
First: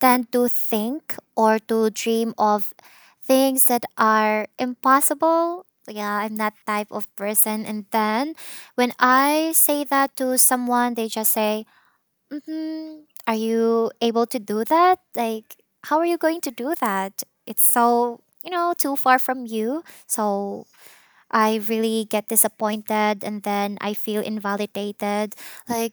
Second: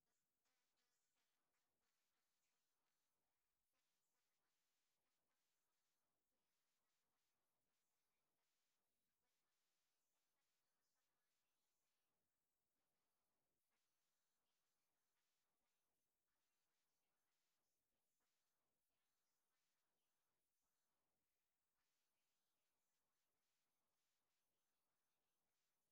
tend to think or to dream of things that are impossible. Yeah, I'm that type of person. And then when I say that to someone, they just say, hmm, are you able to do that? Like, how are you going to do that? It's so, you know, too far from you. So I really get disappointed and then I feel invalidated. Like,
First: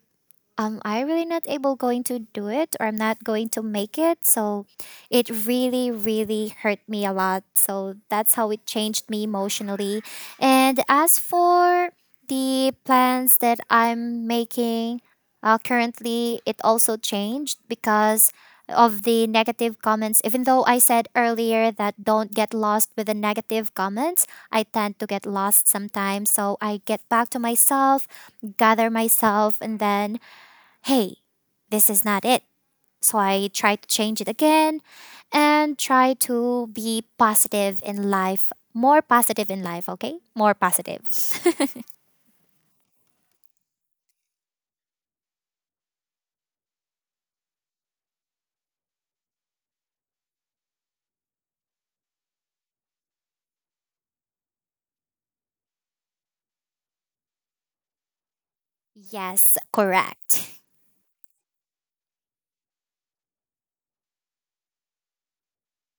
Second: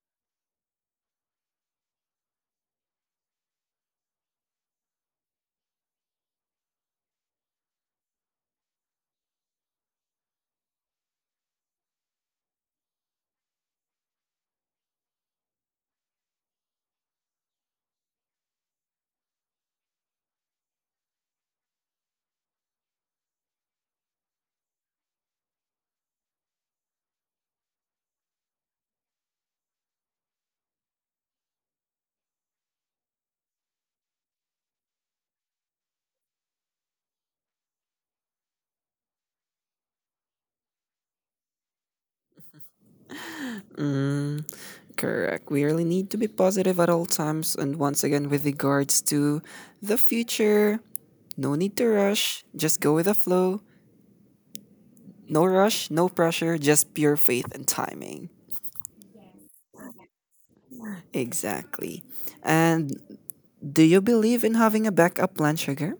am I really not able going to do it or I'm not going to make it? So it really, really hurt me a lot. So that's how it changed me emotionally. And as for the plans that I'm making uh, currently, it also changed because of the negative comments. Even though I said earlier that don't get lost with the negative comments, I tend to get lost sometimes. So I get back to myself, gather myself, and then hey, this is not it. So I try to change it again and try to be positive in life, more positive in life, okay? More positive. Mm, correct. We really need to be positive at all times. And once again, with regards to the future, no need to rush. Just go with the flow. No rush, no pressure, just pure faith and timing. *laughs* Yes, correct. Exactly. And do you believe in having a backup plan, Sugar?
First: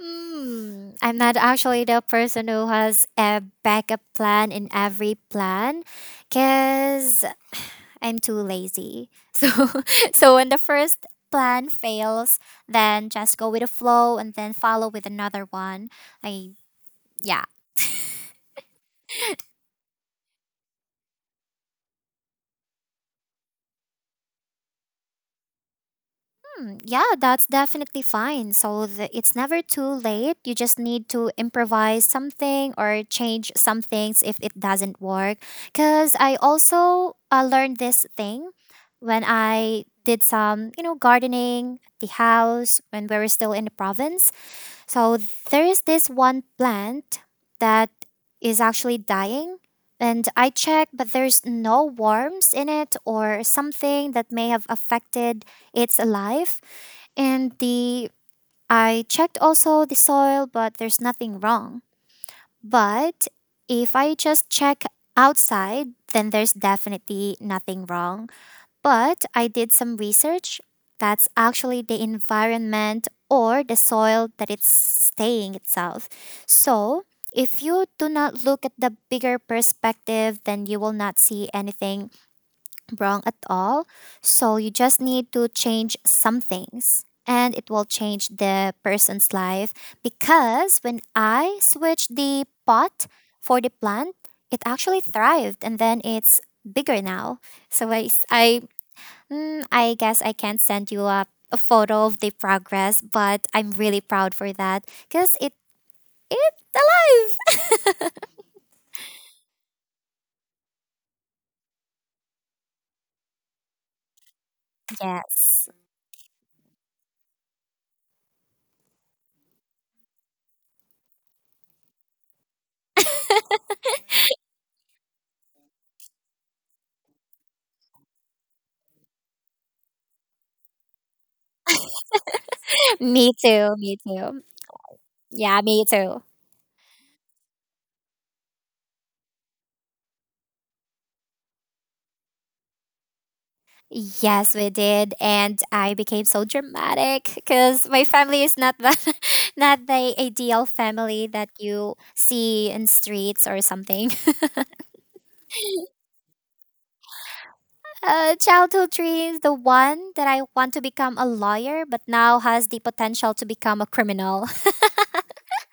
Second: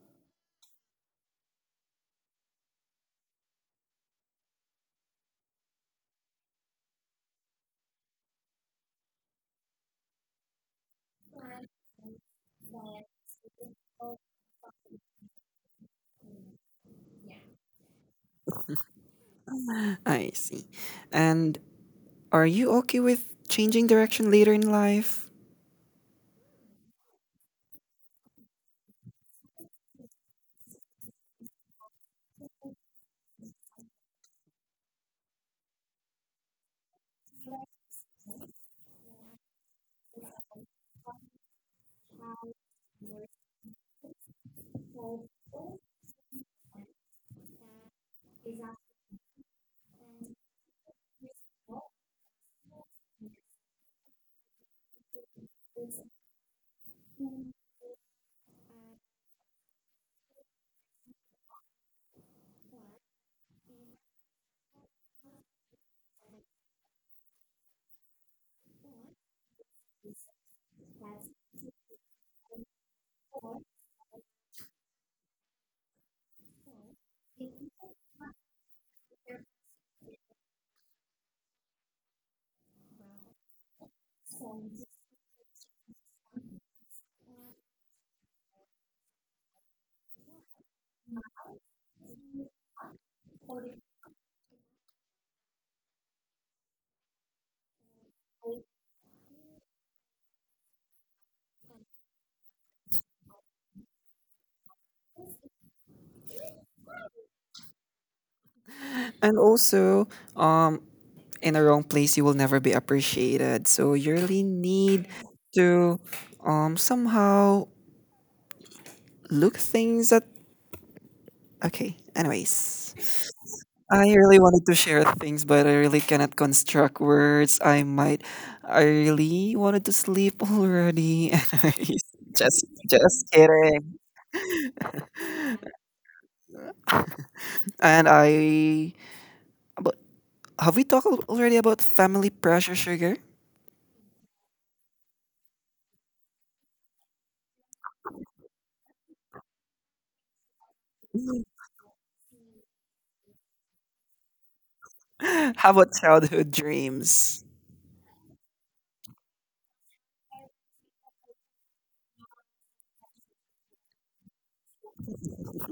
Hmm, I'm not actually the person who has a backup plan in every plan because I'm too lazy. So, *laughs* so when the first plan fails, then just go with the flow and then follow with another one. I yeah. I see. And are you okay with changing direction later in life? Hmm, yeah, that's definitely fine. So the, it's never too late. You just need to improvise something or change some things if it doesn't work. Because I also uh, learned this thing when I did some, you know, gardening at the house when we were still in the province. So there is this one plant that is actually dying. And I checked, but there's no worms in it or something that may have affected its life. And the I checked also the soil, but there's nothing wrong. But if I just check outside, then there's definitely nothing wrong. But I did some research. That's actually the environment or the soil that it's staying itself. So if you do not look at the bigger perspective, then you will not see anything wrong at all. So you just need to change some things and it will change the person's life, because when I switched the pot for the plant, it actually thrived and then it's bigger now. So I s- I, mm, I guess I can't send you a, a photo of the progress, but I'm really proud for that because it it's alive. And also, um, in the wrong place, you will never be appreciated. So you really need Yes. to um somehow look things at okay. Anyways. I really wanted to share things but I really cannot construct words. I might I really wanted to sleep already. *laughs* Anyways. Just *laughs* just me too, me kidding. too. Yeah, me too. And I but have we talked al- already about family pressure sugar? Yes, we did, and I became so dramatic because my family is not the *laughs* not the ideal family that *laughs* you see in streets or something. *laughs* How about childhood dreams? Uh, childhood dreams, the one that I want to become a lawyer, but now has the potential to become a criminal.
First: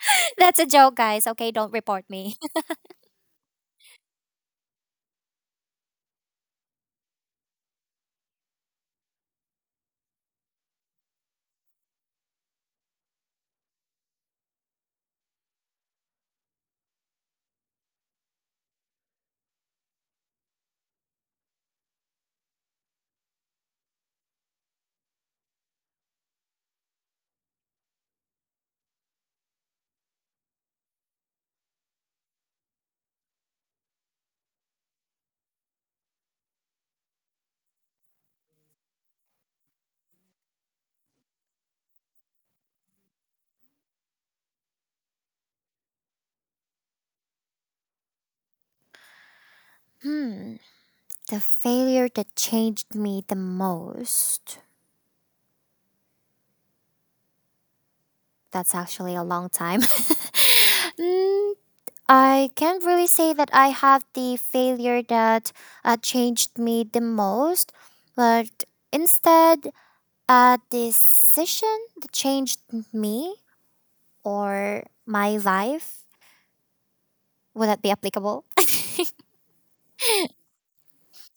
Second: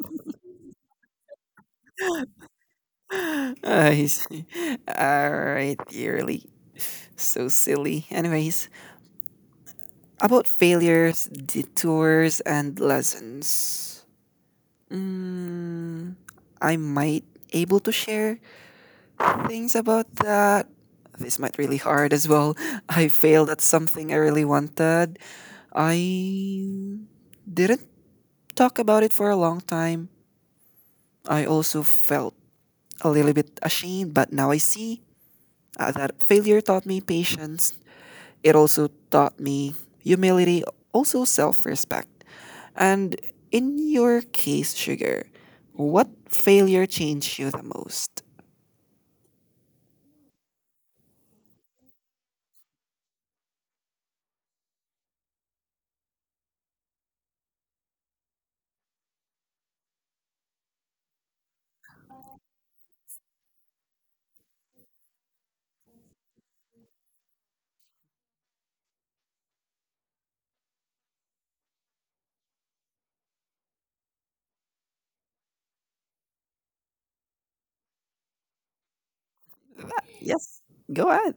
*laughs* That's a joke, guys. Okay, don't report me. I see. *laughs* Alright, you're really so silly. Anyways, about failures, detours, and lessons. Mm, I might able to share things about that. This might really hard as well. *laughs* I failed at something I really wanted. I didn't talk about it for a long time. I also felt a little bit ashamed, but now I see uh, that failure taught me patience. It also taught me humility, also self respect. And in your case, Sugar, what failure changed you the most? *laughs* Hmm, the failure that changed me the most. That's actually a long time. *laughs* Mm, I can't really say that I have the failure that uh, changed me the most, but instead, a decision that changed me or my life. Would that be applicable? Yes, go ahead.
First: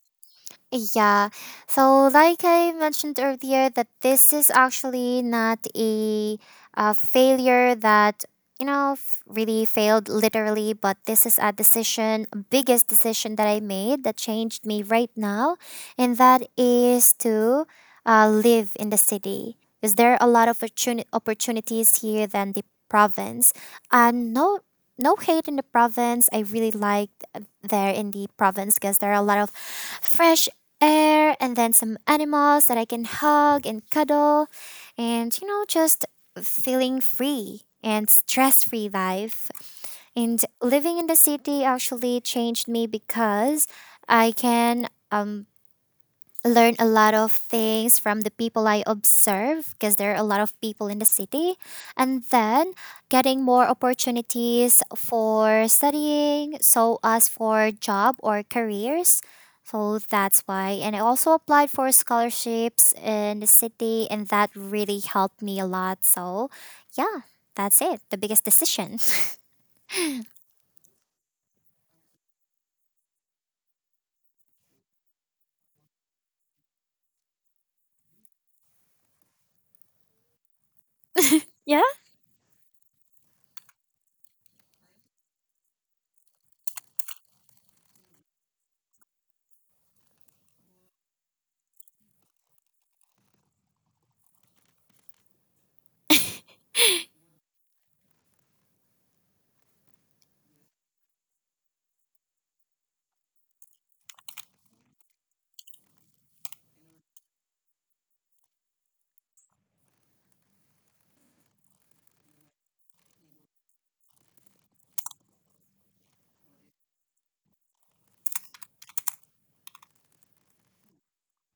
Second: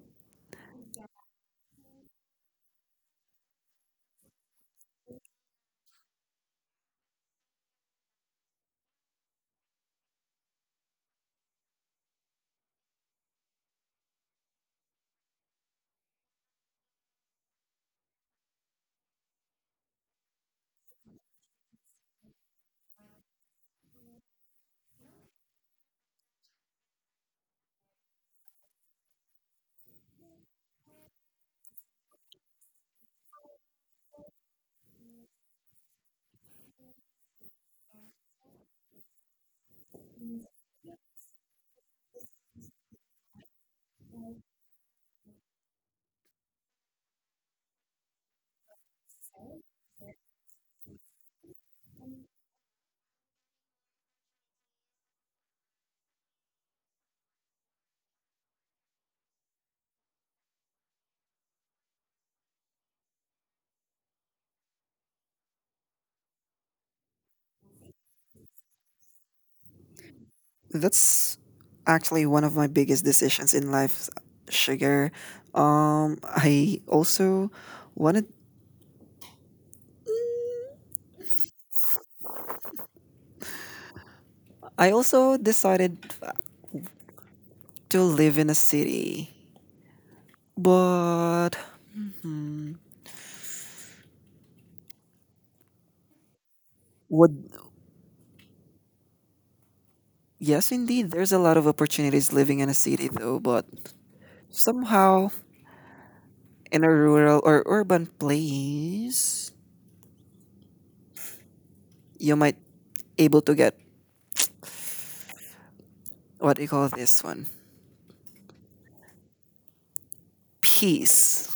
Yeah. So, like I mentioned earlier, that this is actually not a, uh failure that, you know, f- really failed literally, but this is a decision, biggest decision that I made that changed me right now. And that is to uh, live in the city. Because there are a lot of opportuni- opportunities here than the province. And no, no hate in the province. I really liked uh, there in the province because there are a lot of fresh air and then some animals that I can hug and cuddle and you know just feeling free and stress free life and living in the city actually changed me because I can um learn a lot of things from the people I observe because there are a lot of people in the city. And then getting more opportunities for studying, so as for job or careers. So that's why. And I also applied for scholarships in the city, and that really helped me a lot. So, yeah, that's it. The biggest decision. *laughs* That's actually one of my biggest decisions in life, Sugar. Um, I also wanted, Yeah. I also decided to live in a city, but hmm, would Yes, indeed. There's a lot of opportunities living in a city, though, but somehow in a rural or urban place, you might able to get what do you call this one peace,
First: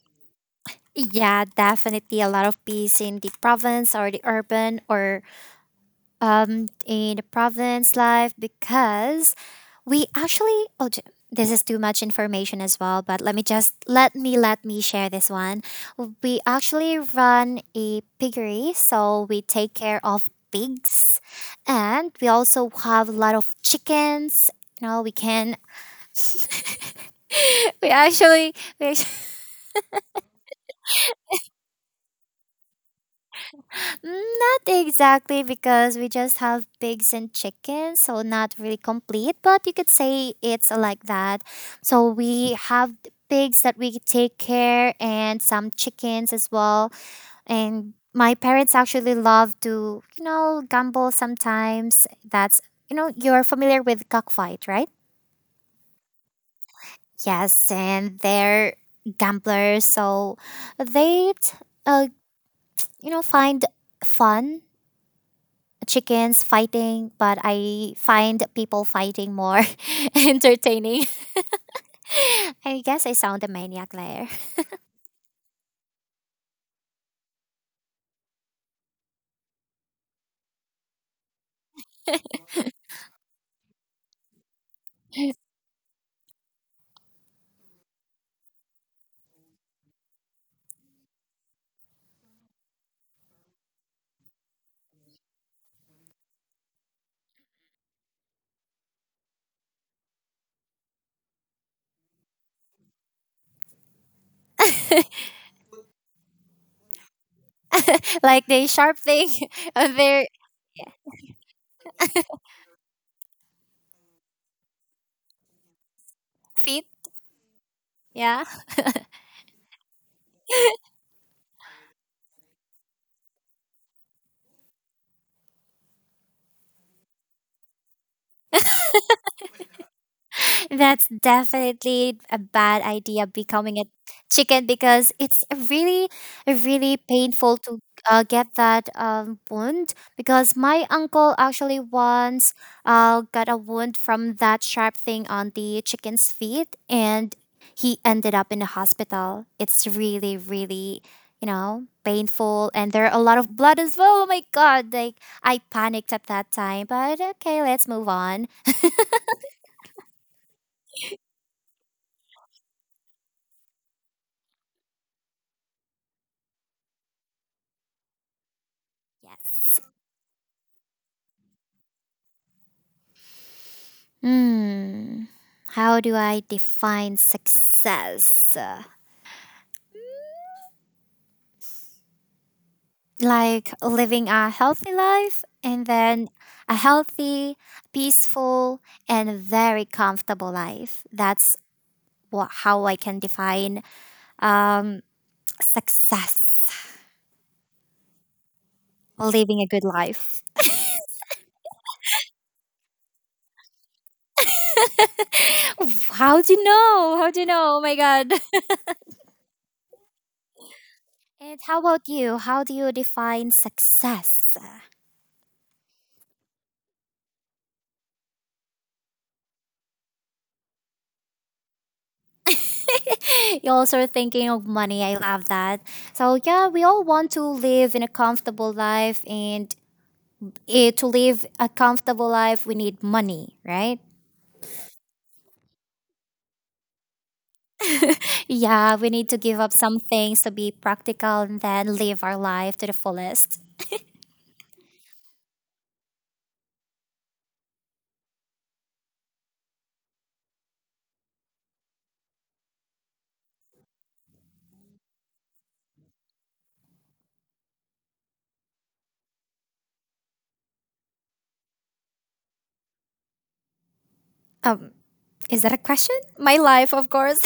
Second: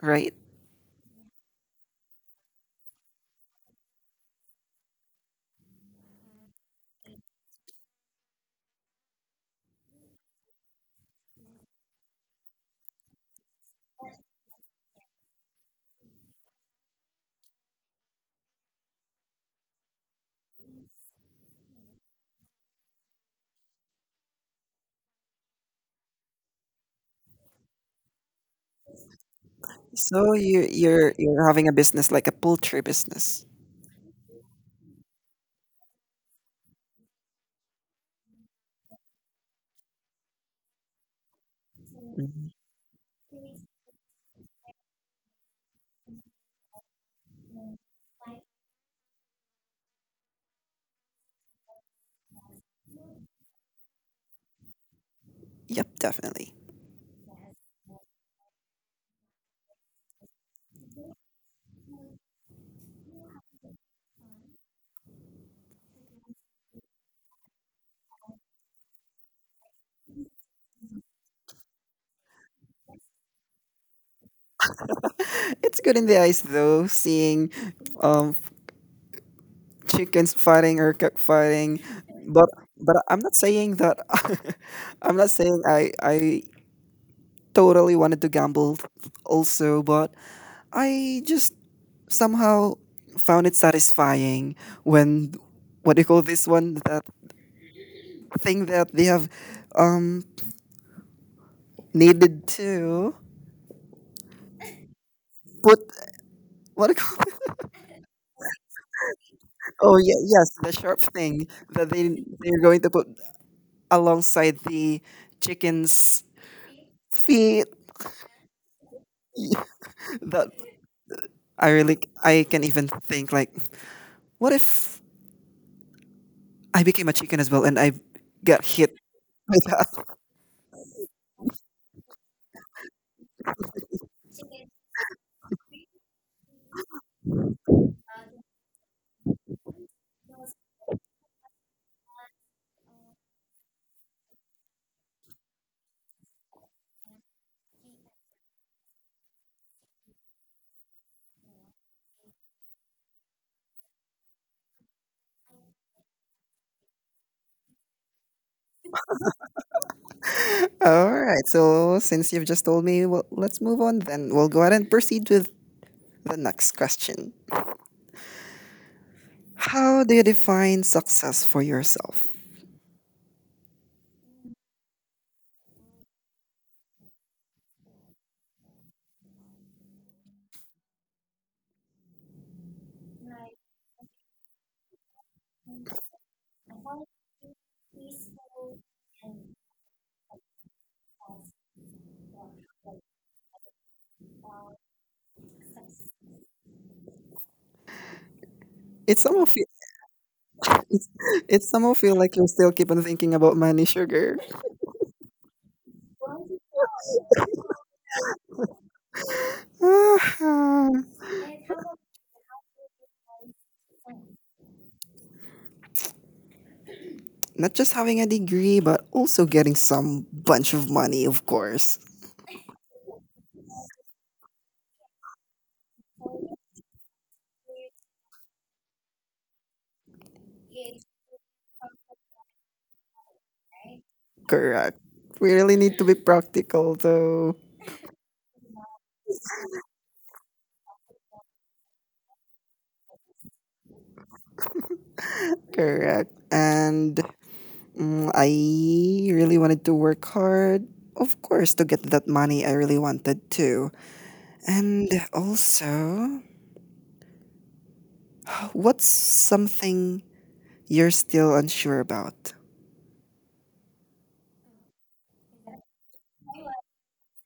right? Yeah, definitely a lot of peace in the province or the urban or um, in the province life because we actually oh j- this is too much information as well but let me just let me let me share this one. We actually run a piggery so we take care of pigs and we also have a lot of chickens, you know we can *laughs* we actually we actually So you you're you're having a business like a poultry business. Mm, not exactly because we just have pigs and chickens, so not really complete, but you could say it's like that. So Mhm. we have the pigs that we take care and some chickens as well. And my parents actually love to, you know, gamble sometimes. That's, you know, you're familiar with cockfight, right? Yep, definitely. Yes, and they're gamblers, so they, uh, you know, find fun chickens fighting, but I find people fighting more *laughs* entertaining. *laughs* I guess I sound a maniac there. It's good in the eyes though, seeing um chickens fighting or cock fighting, but but I'm not saying that. *laughs* I'm not *laughs* saying I I totally wanted to gamble also, but I just somehow found it satisfying when what do you call this one that thing that they have um needed to put what do you call it? Like they sharp thing *laughs* *laughs* on Oh yeah, their yes, the sharp thing that they they're going to put alongside the chicken's feet. feet. Yeah. *laughs* That I really I can even think like what if I became a chicken as well and I got hit with that. That's definitely a bad idea becoming a chicken because it's a really, a really painful to uh, get that um, wound. Because my uncle actually once uh, got a wound from that sharp thing on the chicken's feet and he ended up in the hospital. It's really, really, you know, painful. And there are a lot of blood as well. Oh my God. Like, I panicked at that time, but okay, let's move on. All right. So since you've just told me, well, let's move on then. We'll go ahead and proceed with the next question. Yes. How do you define success for yourself? Hmm. How do I define success? Uh, Like living a healthy life and then a healthy, peaceful, and very comfortable life. That's what how I can define um success. It's some of Living you. a *laughs* good life. It's, it's some of you like you still keep on thinking about money, sugar. *laughs* How do you know? How do you know? Oh my god. Ah, *laughs* And how about you? How do you define success? not just having a degree, but also getting some bunch of money, of course. *laughs* You also are thinking of money. I love that. So yeah, we all want to live in a comfortable life, and eh, to live a comfortable life, we need money, right? Correct. We really need to be practical, though. Yeah, we need to give up some things to be practical and then live our life to the fullest. Correct. And mm, I really wanted to work hard, of course, to get that money I really wanted to. And also, what's something you're still unsure about? Um, Is that a question? My life, of course.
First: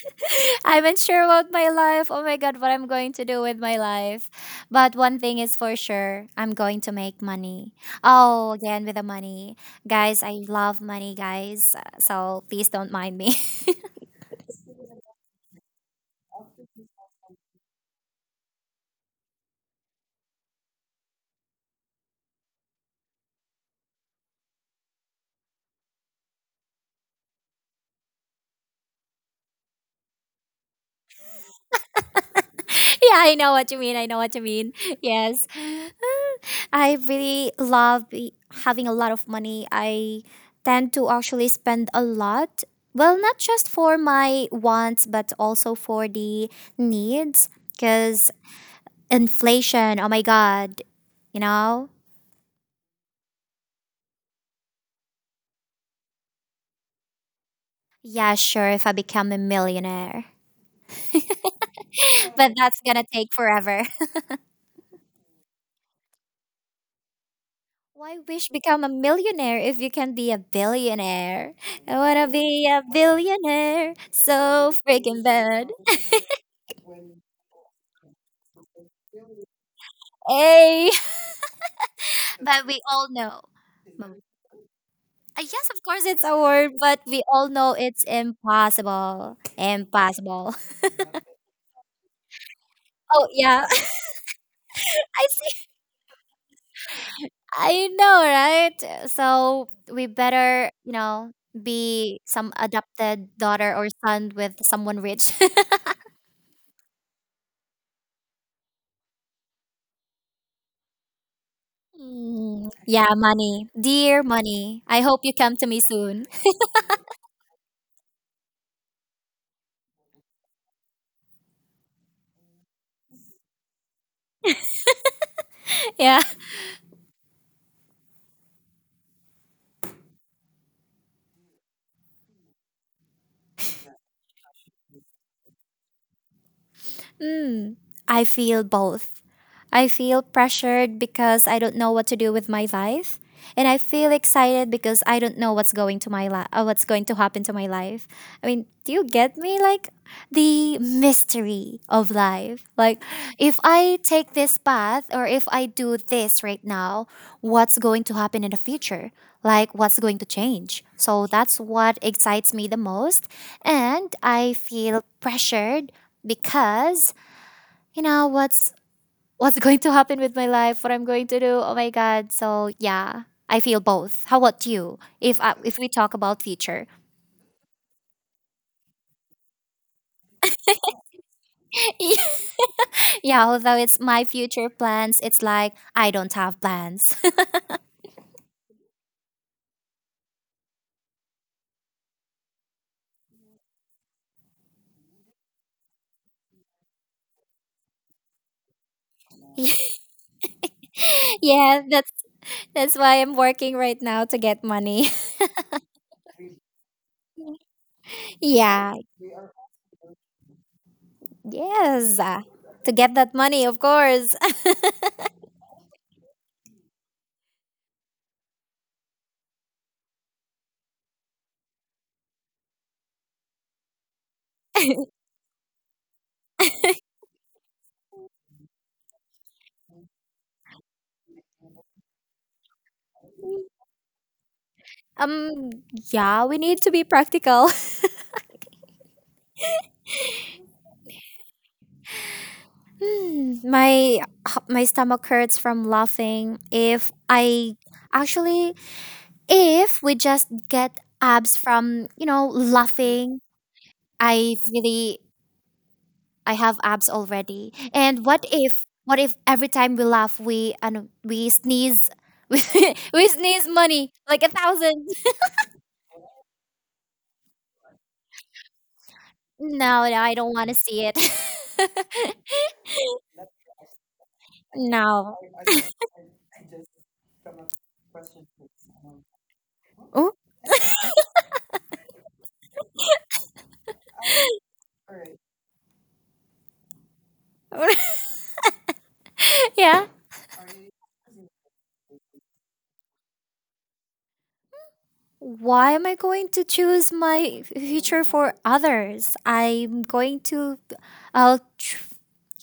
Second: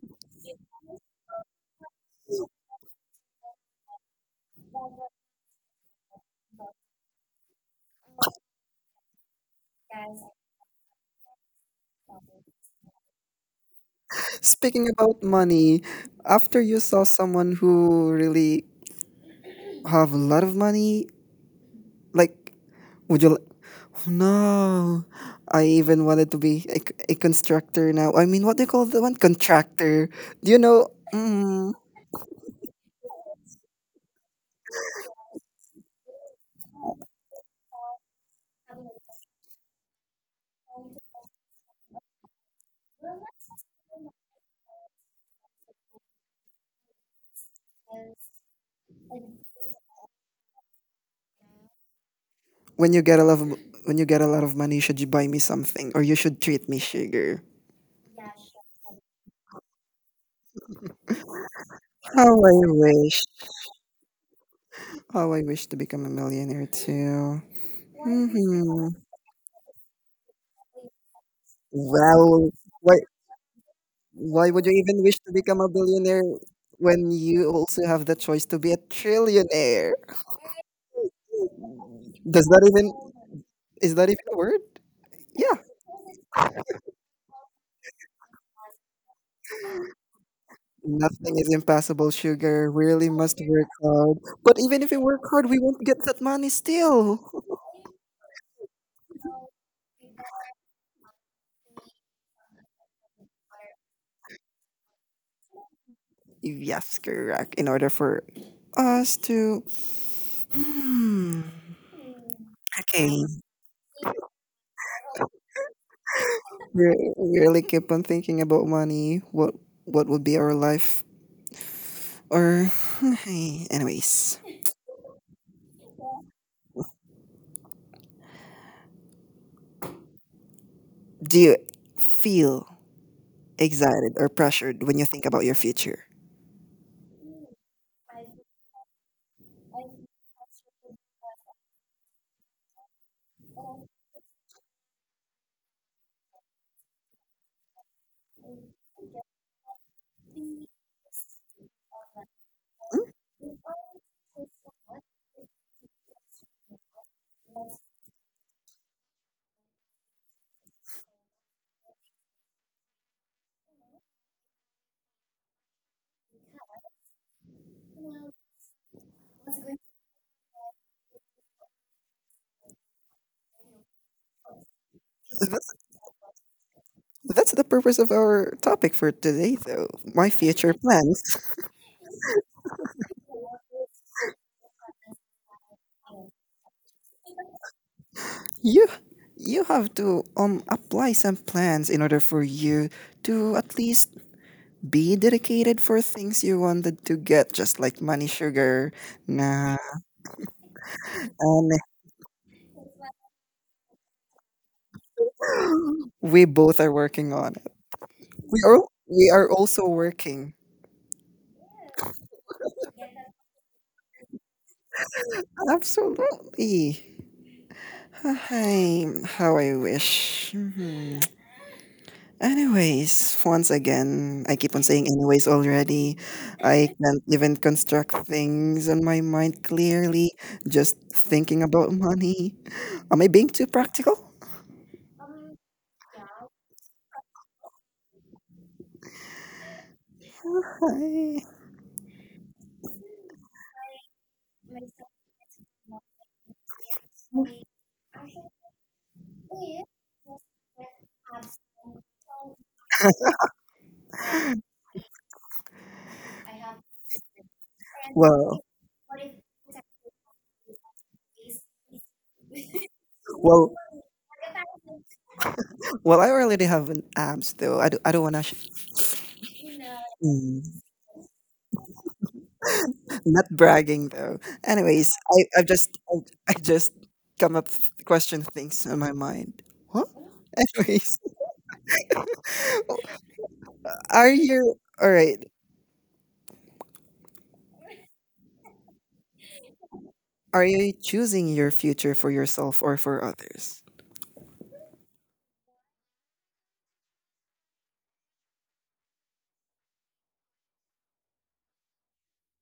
*laughs* I'm unsure about my life. Oh my God, what I'm going to do with my life. But one thing is for sure, I'm going to make money. Oh, again, with the money. Guys, I love money, guys. Uh, So please don't mind me. *laughs* Speaking about money, after you saw someone who really have a lot of money, like would you? li- oh, No, I even wanted to be a a constructor now. I mean, what do you call the one contractor? Do you know? Mm. Yeah, I know what you mean. I know what you mean. Yes. I really love be- having a lot of money. I tend to actually spend a lot. Well, not just for my wants, but also for the needs. Because inflation, oh my God, you know? when you get a lot of when you get a lot of money, should you buy me something or you should treat me sugar? Yeah, sure, if I become a millionaire. How *laughs* But I that's gonna wish. take forever. *laughs* How I wish to become a millionaire too. Why wish become Hmm, a millionaire if you can be a billionaire? I wanna well, be a why billionaire why would so you even wish freaking to become a bad. billionaire when you also have the choice to be a trillionaire? Hey, *laughs* Does that but we even all know Is that even a word? Uh, Yeah. yes, of course it's a word, but we all know it's impossible. Impossible. *laughs* Nothing is impossible, sugar. Really Oh must yeah, work hard. But even if we *laughs* work I hard, we see. won't get that money still. *laughs* I know, right? So we better, you know, be some adopted daughter or son with someone rich. *laughs* Yes, correct. In order for us to, hmm, Mm, yeah, okay. money. Dear money. I hope you come to me soon. Re- really keep on thinking about money, what what would be our life? Or, *sighs* *laughs* anyways, *laughs* Yeah. do you feel excited or pressured when you think about your future? Mm, I feel both. I feel pressured because I don't know what to do with my life, and I feel excited because I don't know what's going to my li- uh, what's going to happen to my life. I mean, do you get me? Like the mystery of life. Like if I take this path or if I do this right now, what's going to happen in the future? Like what's going to change? So that's what excites me the most, and I feel pressured because you know what's what's *laughs* going to happen with my life, what I'm going to do, oh my god, so yeah, I feel both. How about you, if I, That's, if we talk about future? that's the purpose of our topic for today, though. My future plans. *laughs* Yeah, although it's my future plans, it's like I don't have plans. *laughs* You you have to um apply some plans in order for you to at least be dedicated for things you wanted to get, just like money sugar. Nah, and Yeah, that's that's why I'm working right now, to get money. *gasps* we both are working on it. *laughs* We are Yeah. we are also working. Yes, uh, to get that money, of course. *laughs* Absolutely. Hi, how I wish. Mhm. Anyways, once again, I keep on saying anyways already. I can't even construct things on my mind clearly, just thinking about money. Am I being too practical? um yeah, we need to be practical. *laughs* *laughs* Hmm, my my stomach hurts from laughing. If I actually, if we just get abs from you know laughing, Hi. I really I have abs already. And what Well, if what if every time we laugh we and we sneeze, *laughs* we, we sneeze well, money like a thousand? well. I already have an abs though. I, do, I don't want to. Sh- No, no, I don't want to Mm. see it. *laughs* Not bragging though. Anyways, No. I i *laughs* just I, I just come up with question things in my mind. What? Oh, Anyways, *laughs* are you all right? *laughs* yeah. Are you choosing your future for yourself or for others? why am I going to choose my f- future for others? I'm going to, uh, tr-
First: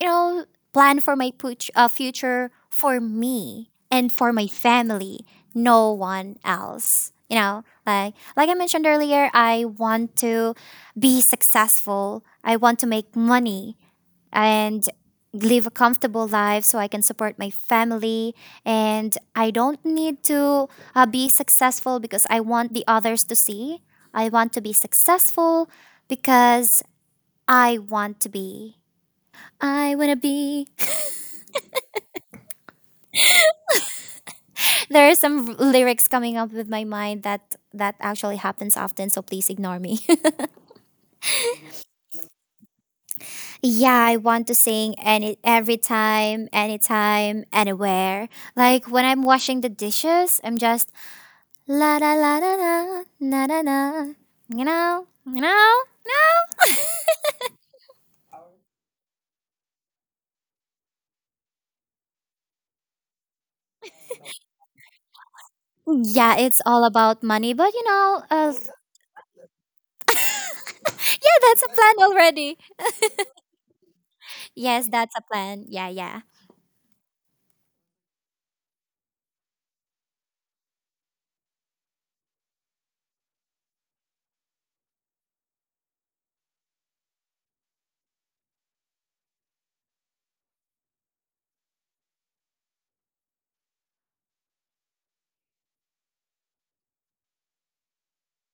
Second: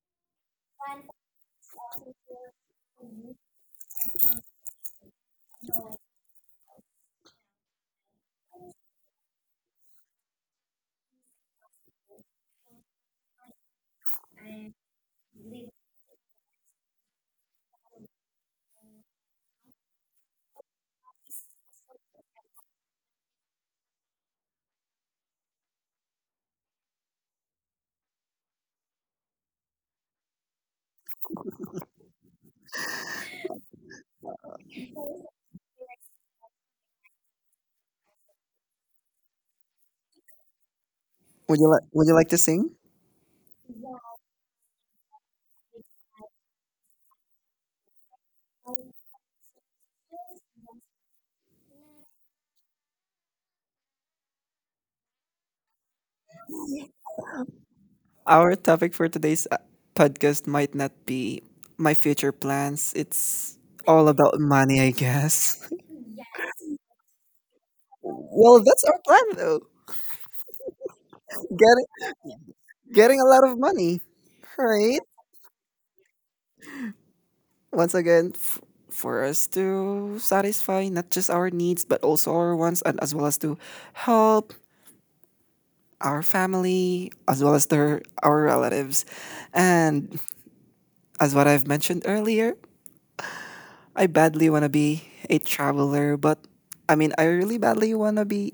you know, plan for my put- uh, future for me and for my family, no one else. You know, like like I mentioned earlier, I want to be successful. I want to make money and live a comfortable life so I can support my family. And I don't need to uh, be successful because I want the others to see. I want to be successful because I want to be. I wanna be. *laughs* There are some r- lyrics coming up with my mind that that actually happens often. So please ignore me. Would you like Would you like to sing? *laughs* Yeah, I want to sing any every time, anytime, anywhere. Like when I'm washing the dishes, I'm just la da la da da, na da da. You know, you know, no. Our topic for today's uh, podcast might not be my future plans. It's all about money, I guess. *laughs* *laughs* Yeah, it's all about money, but you know, uh, Well, that's our plan, though. *laughs* yeah, that's a plan getting already. getting a lot of money, Yes, right? that's a plan. Yeah, yeah. Once again, f- for us to satisfy not just our needs but also our wants, and as well as to help our family as well as their our relatives. And as what I've mentioned earlier, I badly want to be a traveler, but I mean, I really badly want to be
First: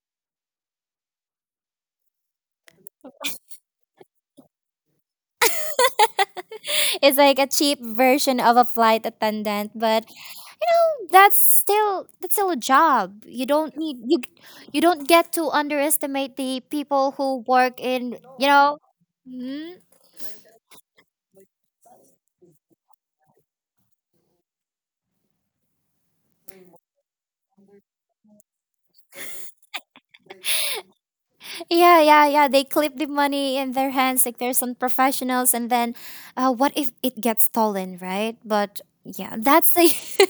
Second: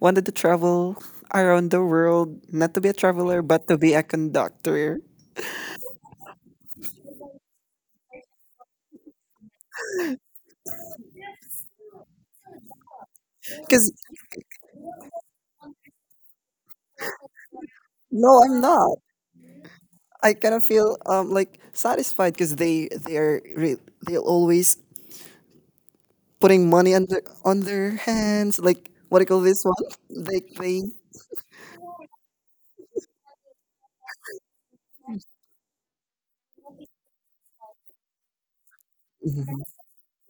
wanted to travel around the world, not to be a traveler but to be a conductor. *laughs* It's like a cheap version of a flight attendant, but you know, that's still that's still a job. You don't Because need you you don't get to underestimate the people who work in, no, you I'm know. not. Hmm? I kind of feel um like satisfied because they they are re- they're always putting money under on their hands. Like what do you call this one? Like they. Yeah, yeah, yeah. They clip the money in their hands like they're some professionals, and then uh, what if it gets stolen, right? But yeah, Mhm. that's the.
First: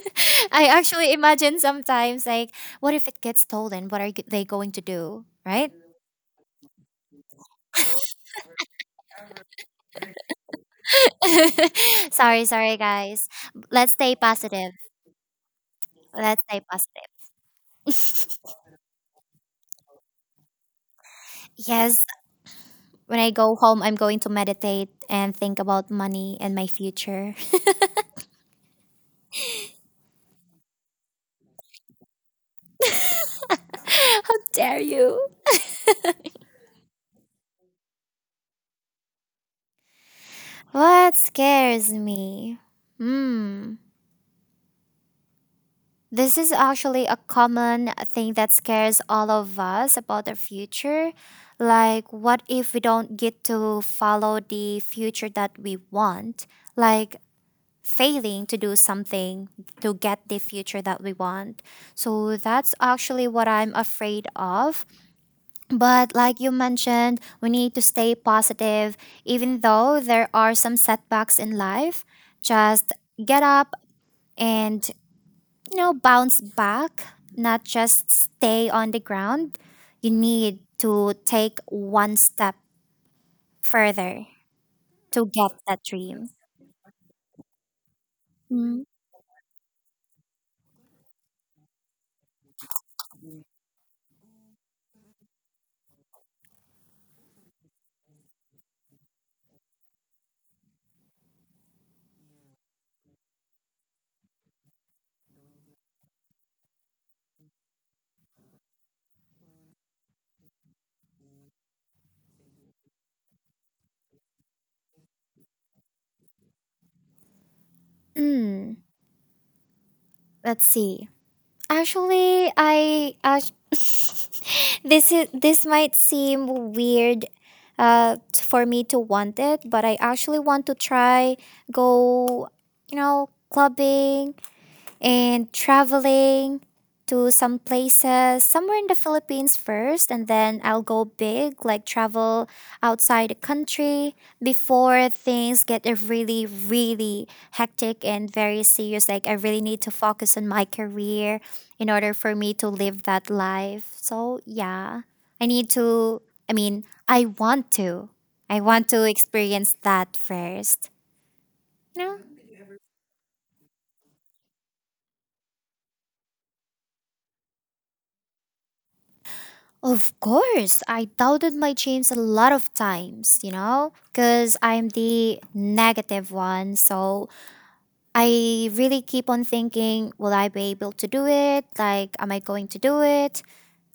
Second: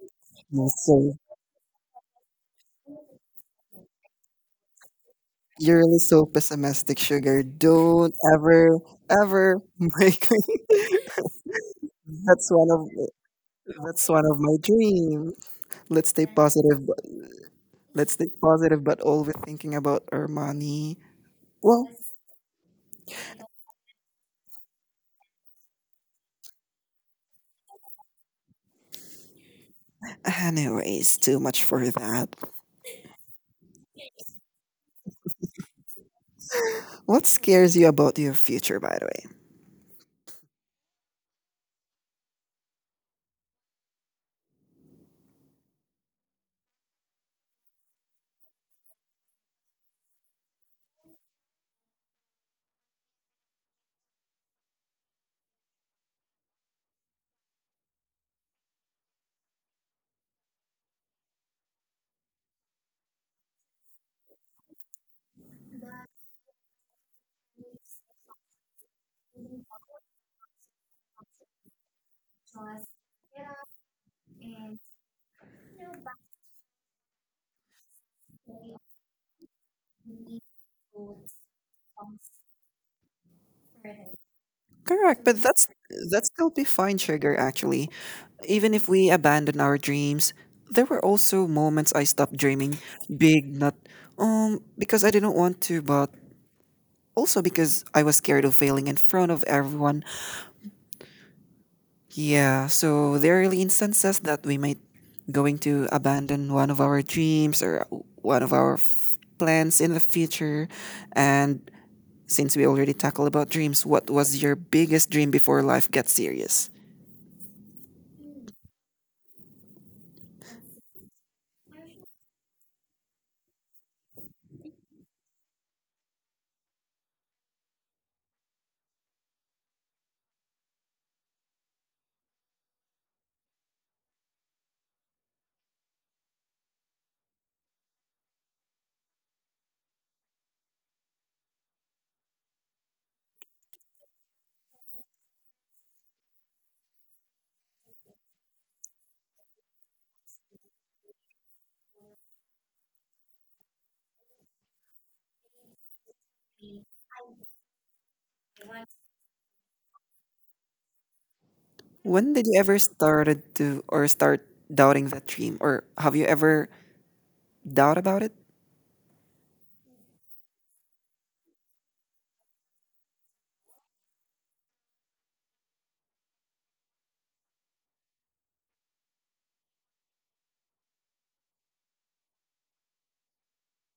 *laughs* Yeah, I actually so imagine sometimes like, what if it gets stolen? What are g- they going to do, right? you're really so pessimistic, sugar. Don't ever ever *laughs* make me. *laughs* Sorry, That's one sorry, of guys. Let's that's stay one of my positive. dream. Let's stay Let's stay positive. But, positive. let's stay positive, but always thinking about our money. Well, Yes, when I go home, I'm going to meditate and think about money and my future. *laughs* anyways, too much for that. How dare you? What scares you about your future, by the way? What scares me? Hmm. This is actually a common thing that scares all of us about the future. Like, what if we don't get to follow the future that we want? Like, failing to do something to get the future that we want. So, that's actually what I'm afraid of. But, like you mentioned, we need to stay positive, even though there are some setbacks in life. Just get up and, you know, bounce back, not just stay on the ground. You need to take one step further Correct, to but get that's that that's dream. still defined sugar actually. Even Mm. if we abandon our dreams, there were also moments I stopped dreaming big, not um because I didn't want to, but also because I was scared of failing in front of everyone. Yeah, so there are really instances that we might going to abandon one of our dreams or one of our f- plans in the future. And since we already tackled about dreams, what was your biggest dream before life gets serious? Mm, let's see. Actually, I uh, *laughs* this is this might seem weird uh t- for me to want it, but I actually want to try go, you know, clubbing and traveling to some places somewhere in the Philippines first and then I'll go big like travel outside the country before things get uh, really really hectic and very serious, like I really need to focus on my career in order for me to live that life. So yeah, I need to I mean I want to, I want to experience that first, you know. When did you ever started to or start doubting that dream, or have you ever doubt about it? Of course, I doubted my dreams a lot of times, you know, because I'm the negative one. So I really keep on thinking, will I be able to do it? Like, am I going to do it?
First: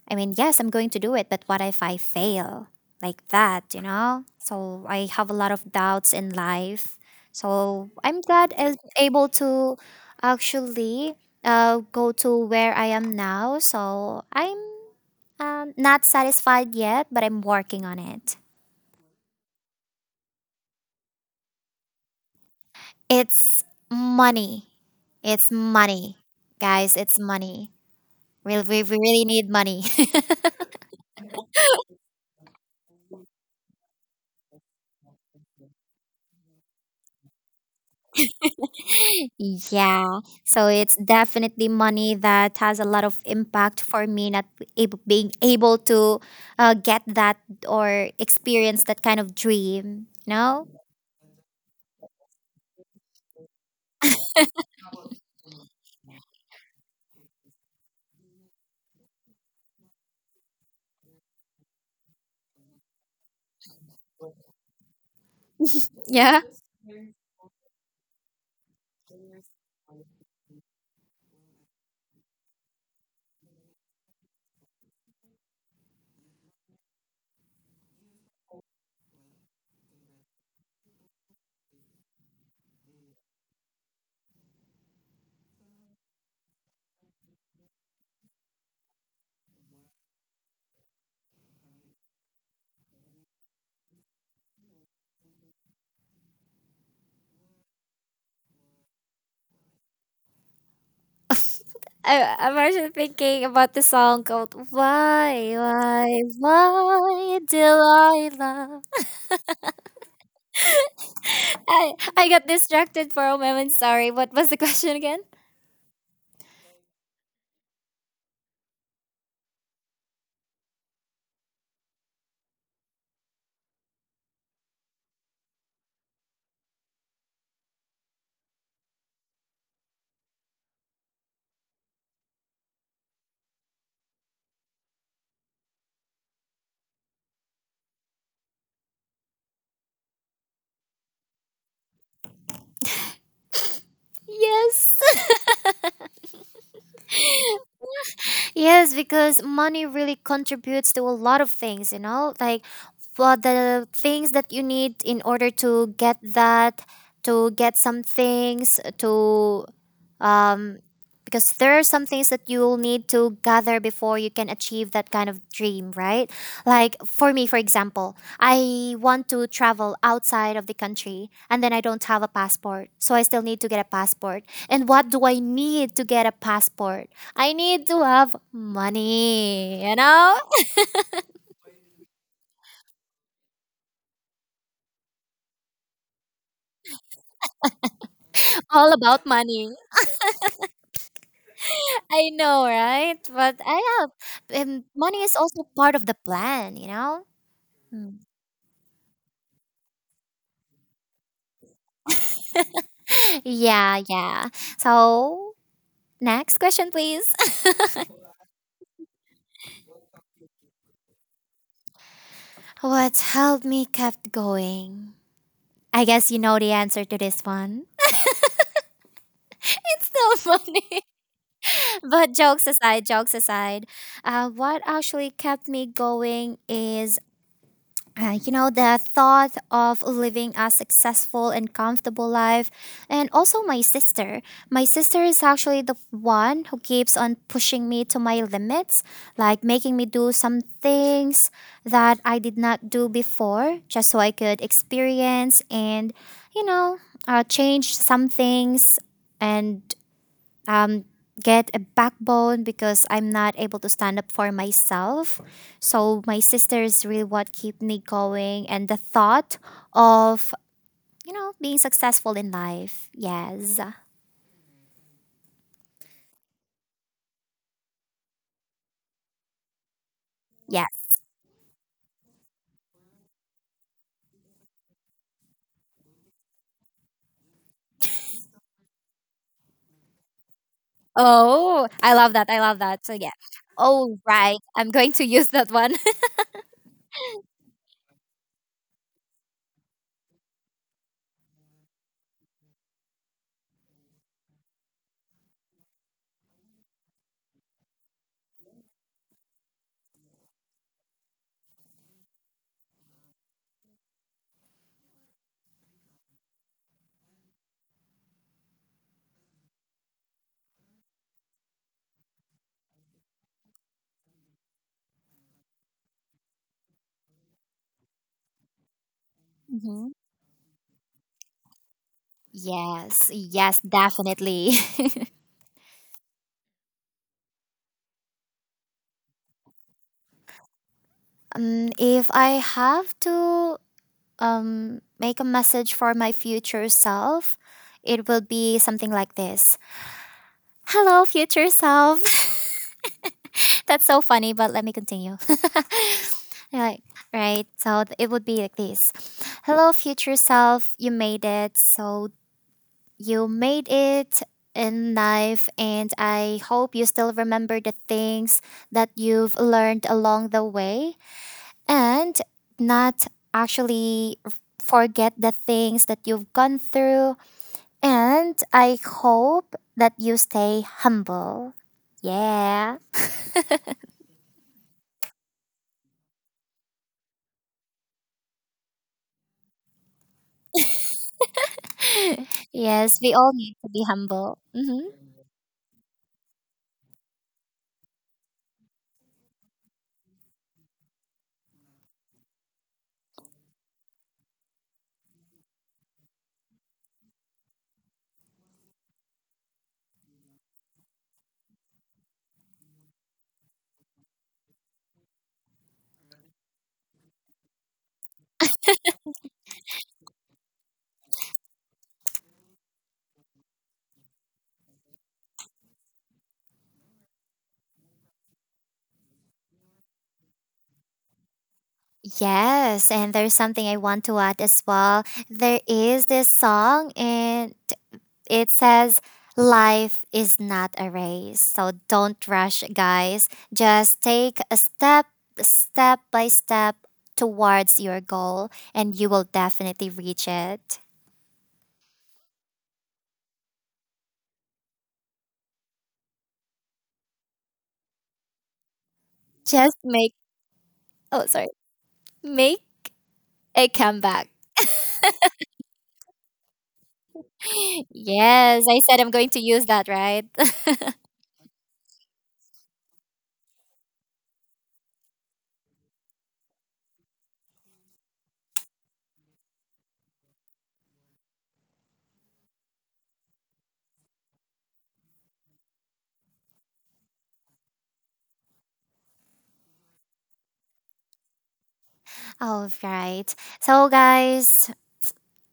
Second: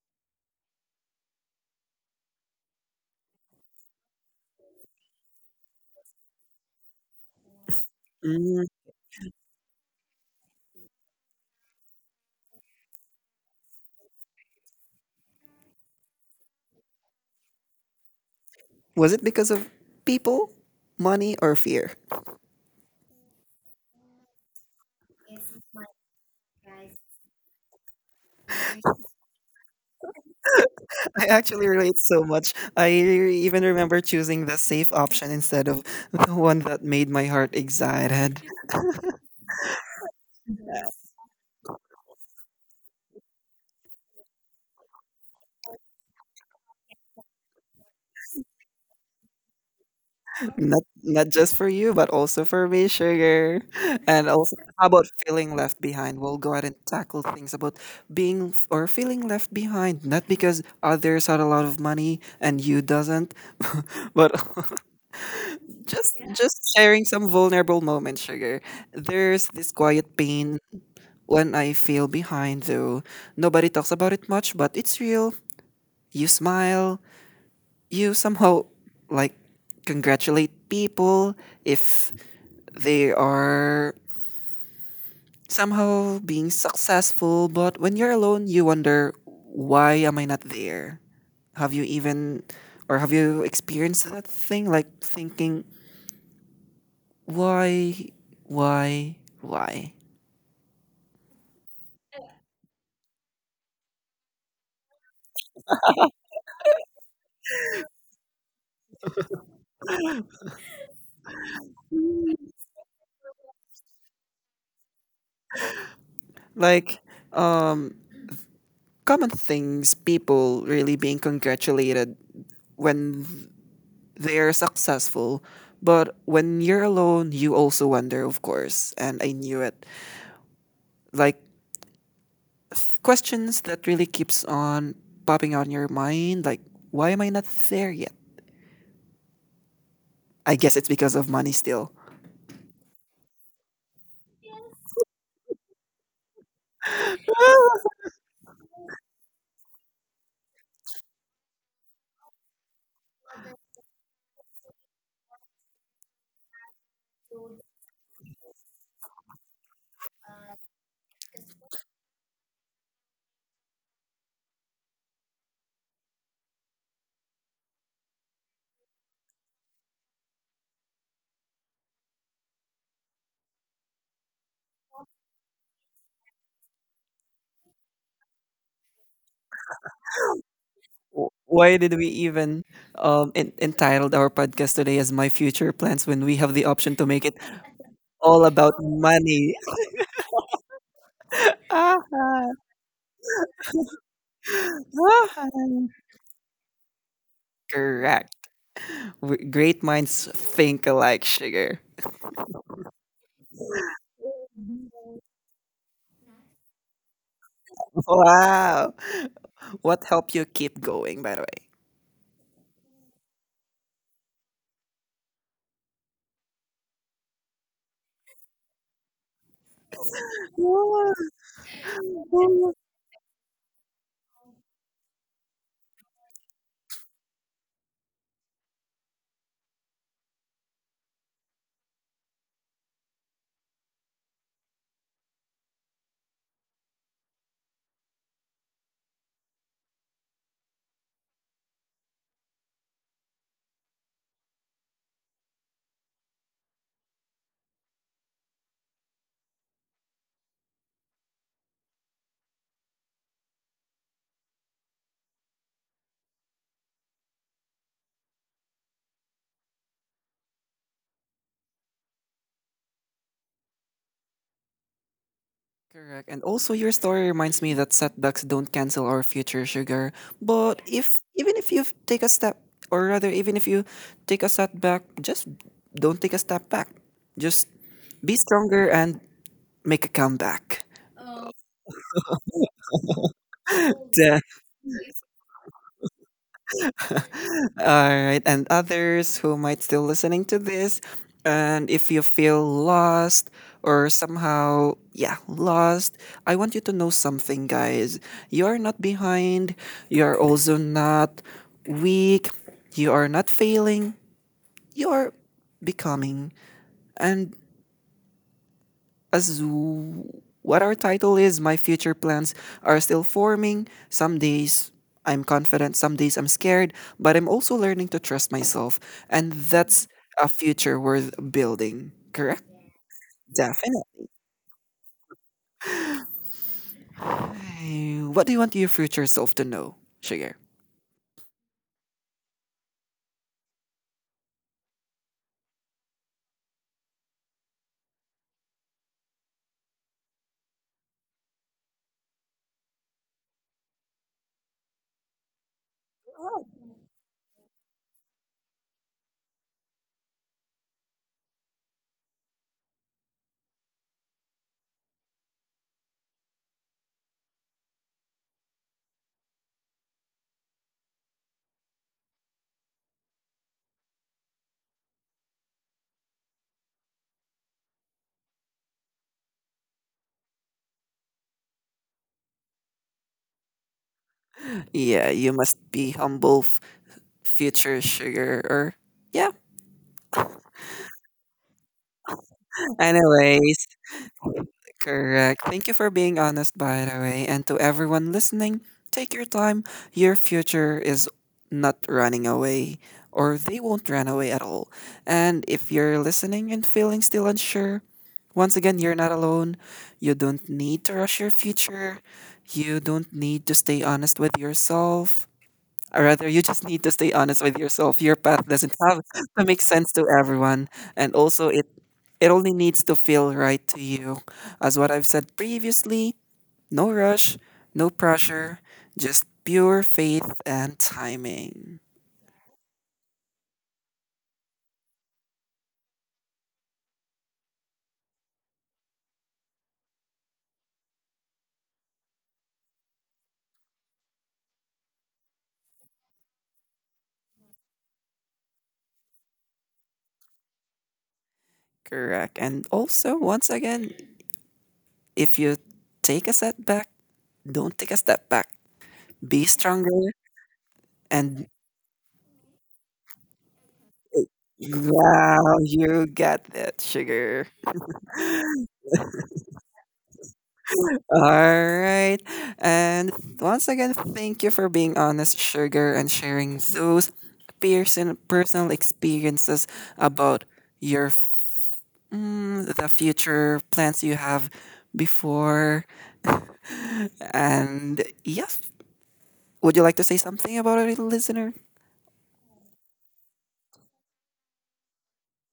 I mean, yes, I'm going to do it, but what if I fail? Like that, you know? So I have a lot of doubts in life. So I'm glad Mm. I'm able to actually uh, go to where I am now. So I'm um, not satisfied yet, but I'm working on it. Was it because of people, money, or fear? It's money. It's money. Guys, it's money. We, we, we really need money. *laughs* I actually relate so much. I even remember choosing the safe option instead of *laughs* the one that made my heart excited. *laughs* Yeah. So it's definitely money that has a lot of impact for me, not able, being able to uh, get that or experience that kind of dream. No? Not not just for you, but also for me, sugar. *laughs* And also, how about feeling left behind? We'll go ahead and tackle things about being f- or feeling left behind, not because others had a lot of money and you doesn't, but *laughs* just Yeah. Yeah. just sharing some vulnerable moments, sugar. There's this quiet pain when I feel behind, though nobody talks about it much, but it's real. You smile, you somehow like congratulate people if they are somehow being successful, but when you're alone, you wonder, why am I not there? Have you even, or have you experienced that thing? Like thinking, why, why, why? I, I'm actually thinking about the song called Why, Why, Why Did I Love? I I got distracted for a moment. Sorry. What was the question again? Like, um, Common things, people really being congratulated when they're successful. But when you're alone, you also wonder, of course. And I knew it. Like, th- Questions that really keeps on popping on your mind, like why am I not there yet? I guess it's because of money still. Yes. *laughs* Yes, because money really contributes to a lot of things, you know, like for the things that you need in order to get that, to get some things, to, um, because there are some things that you'll need to gather before you can achieve that kind of dream, right? Like for me, for example, I want to travel outside of the country and then I don't have a passport. So I still need to get a passport. And what do I need to get a passport? I need to have money, you know? W- why did we even um, en- entitled our podcast today as my future plans when we have the option to make it all about *laughs* All about money? money. *laughs* Ah, I ah. know, right? But I have um, money is also part of the plan, you know? Mm. Correct. W- great minds think alike, sugar. *laughs* Yeah, yeah. So next question, please. Wow, what helped you keep going, by the way? *laughs* What's held me kept going? I guess you know the answer to this one. *laughs* It's still funny. *laughs* But jokes *laughs* aside, jokes aside, uh, what actually kept me going is. Uh, you know, the thought of living a successful and comfortable life. And also, my sister. My sister is actually the one who keeps on pushing me to my limits, like making me do some things that I did not do before, just so I could experience and, you know, uh, change some things and um, get a backbone because I'm not able to stand up for myself. So my sister is really what keep me going, and the thought of, you know, being successful in life. Yes, Correct. And also, your story reminds me that setbacks don't cancel our future, sugar. But if yes. even if you take a step, or rather, even if you take a setback, just don't take a step back. Just be stronger and make a comeback. Oh, I love that. I love that. So yeah. *laughs* Oh Then right, I'm going to use that one. *laughs* all right, and others who might still listening to this, and if you feel lost or somehow, yeah, lost, I want you to know something, guys. You are not behind. You are also not weak. You are not failing. You are becoming. And as what our title is, my future plans are still forming. Some days I'm confident, some days I'm scared, but I'm also learning to trust myself. And that's Mhm. a future worth building, correct? Yes, yes, Definitely. definitely. *laughs* What do you want your future self to know, Sugar? Um, if I have to um, make a message for my future self, it will be something like this. Hello, future self. *laughs* That's so funny, but let me continue. *laughs* Like, right? So th- it would be like this. Hello, future self. You made it. So you made it in life, and I hope you still remember the things that you've learned along the way and not actually forget the things that you've gone through. And I hope that you stay humble. Yeah. Yeah, you must be humble, f- future Sugar, or. Yeah. *laughs* Yes, we all Anyway, need to be humble. Hmm. correct. Thank you for being honest, by the way. And to everyone listening, take your time. Your future is not running away, or they won't run away at all. And if you're listening and feeling still unsure, once again, you're not alone. You don't need to rush your future. You don't need to stay honest with yourself. Or rather, you just need to stay honest with yourself. Your path doesn't have *laughs* to make sense to everyone. And also, it, it only needs to feel right to you. As what I've said previously, no rush, no pressure, just pure faith and timing. Yes, and there's something I want to add as well. There is this song and. It says, Life is not a race, so don't rush, guys. Just take a step, step by step towards your goal, and you will definitely reach it. Correct. And also, once again, if you take a setback, don't take a step back. Be Just stronger make, oh, and sorry, make a comeback. *gasps* wow, you got that, sugar. *laughs* Yes, I said I'm going to use that, right? All right. And once again, thank you for being honest, Sugar, and sharing those person, personal experiences about your f- mm, the future plans you have before. *laughs* And yes, would you like to say something about it, listener? *laughs* All right. So, guys,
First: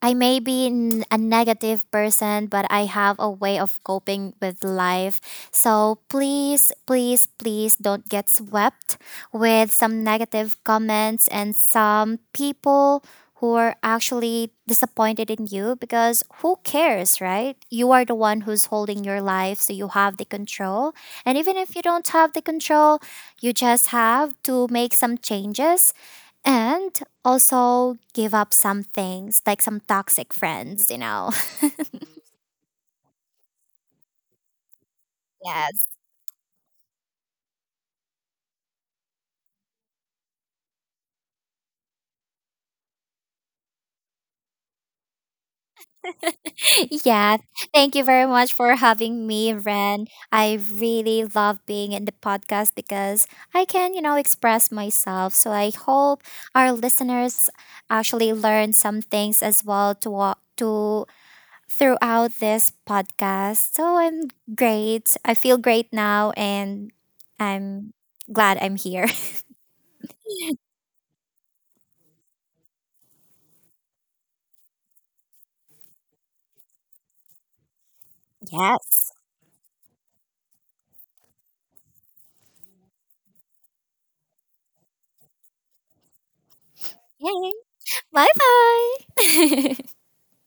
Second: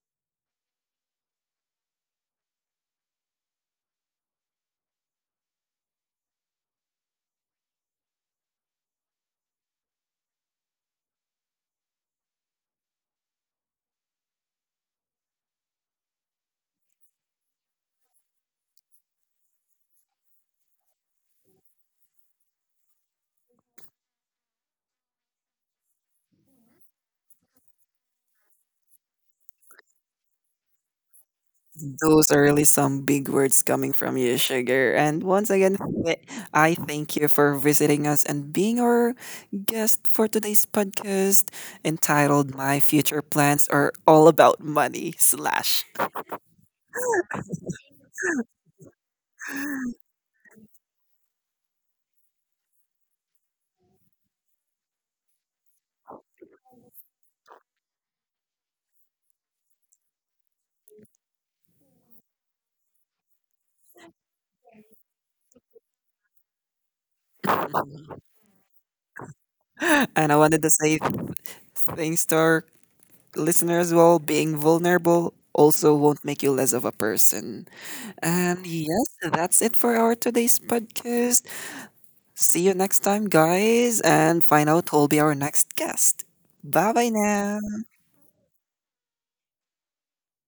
I may be n- a negative person, but I have a way of coping with life. So please, please, please don't get swept with some negative comments and some people who are actually disappointed in you because who cares, right? You are the one who's holding your life, so you have the control. And even if you don't have the control, you just have to make some changes and also, give up some things like some toxic friends, you know. *laughs* Those are really some big words coming from you, Sugar. And once again, Yes. th- I thank you for visiting us and being our guest for today's podcast entitled My Future Plans Are All About Money Slash. Yeah, thank you very much for having me, Ren. I really love being in the podcast because I can, you know, express myself. So I hope our listeners actually learn some things as well to wa- to throughout this podcast. So I'm great. I feel great now, and I'm *laughs* glad I'm here. *laughs* And I wanted to say thanks to our listeners as well. Being vulnerable also won't make you less of a person. And yes, Yes. that's it for our today's podcast. See you next time, guys, and find out who'll be our next guest. Bye bye Yay! now. Bye bye. *laughs*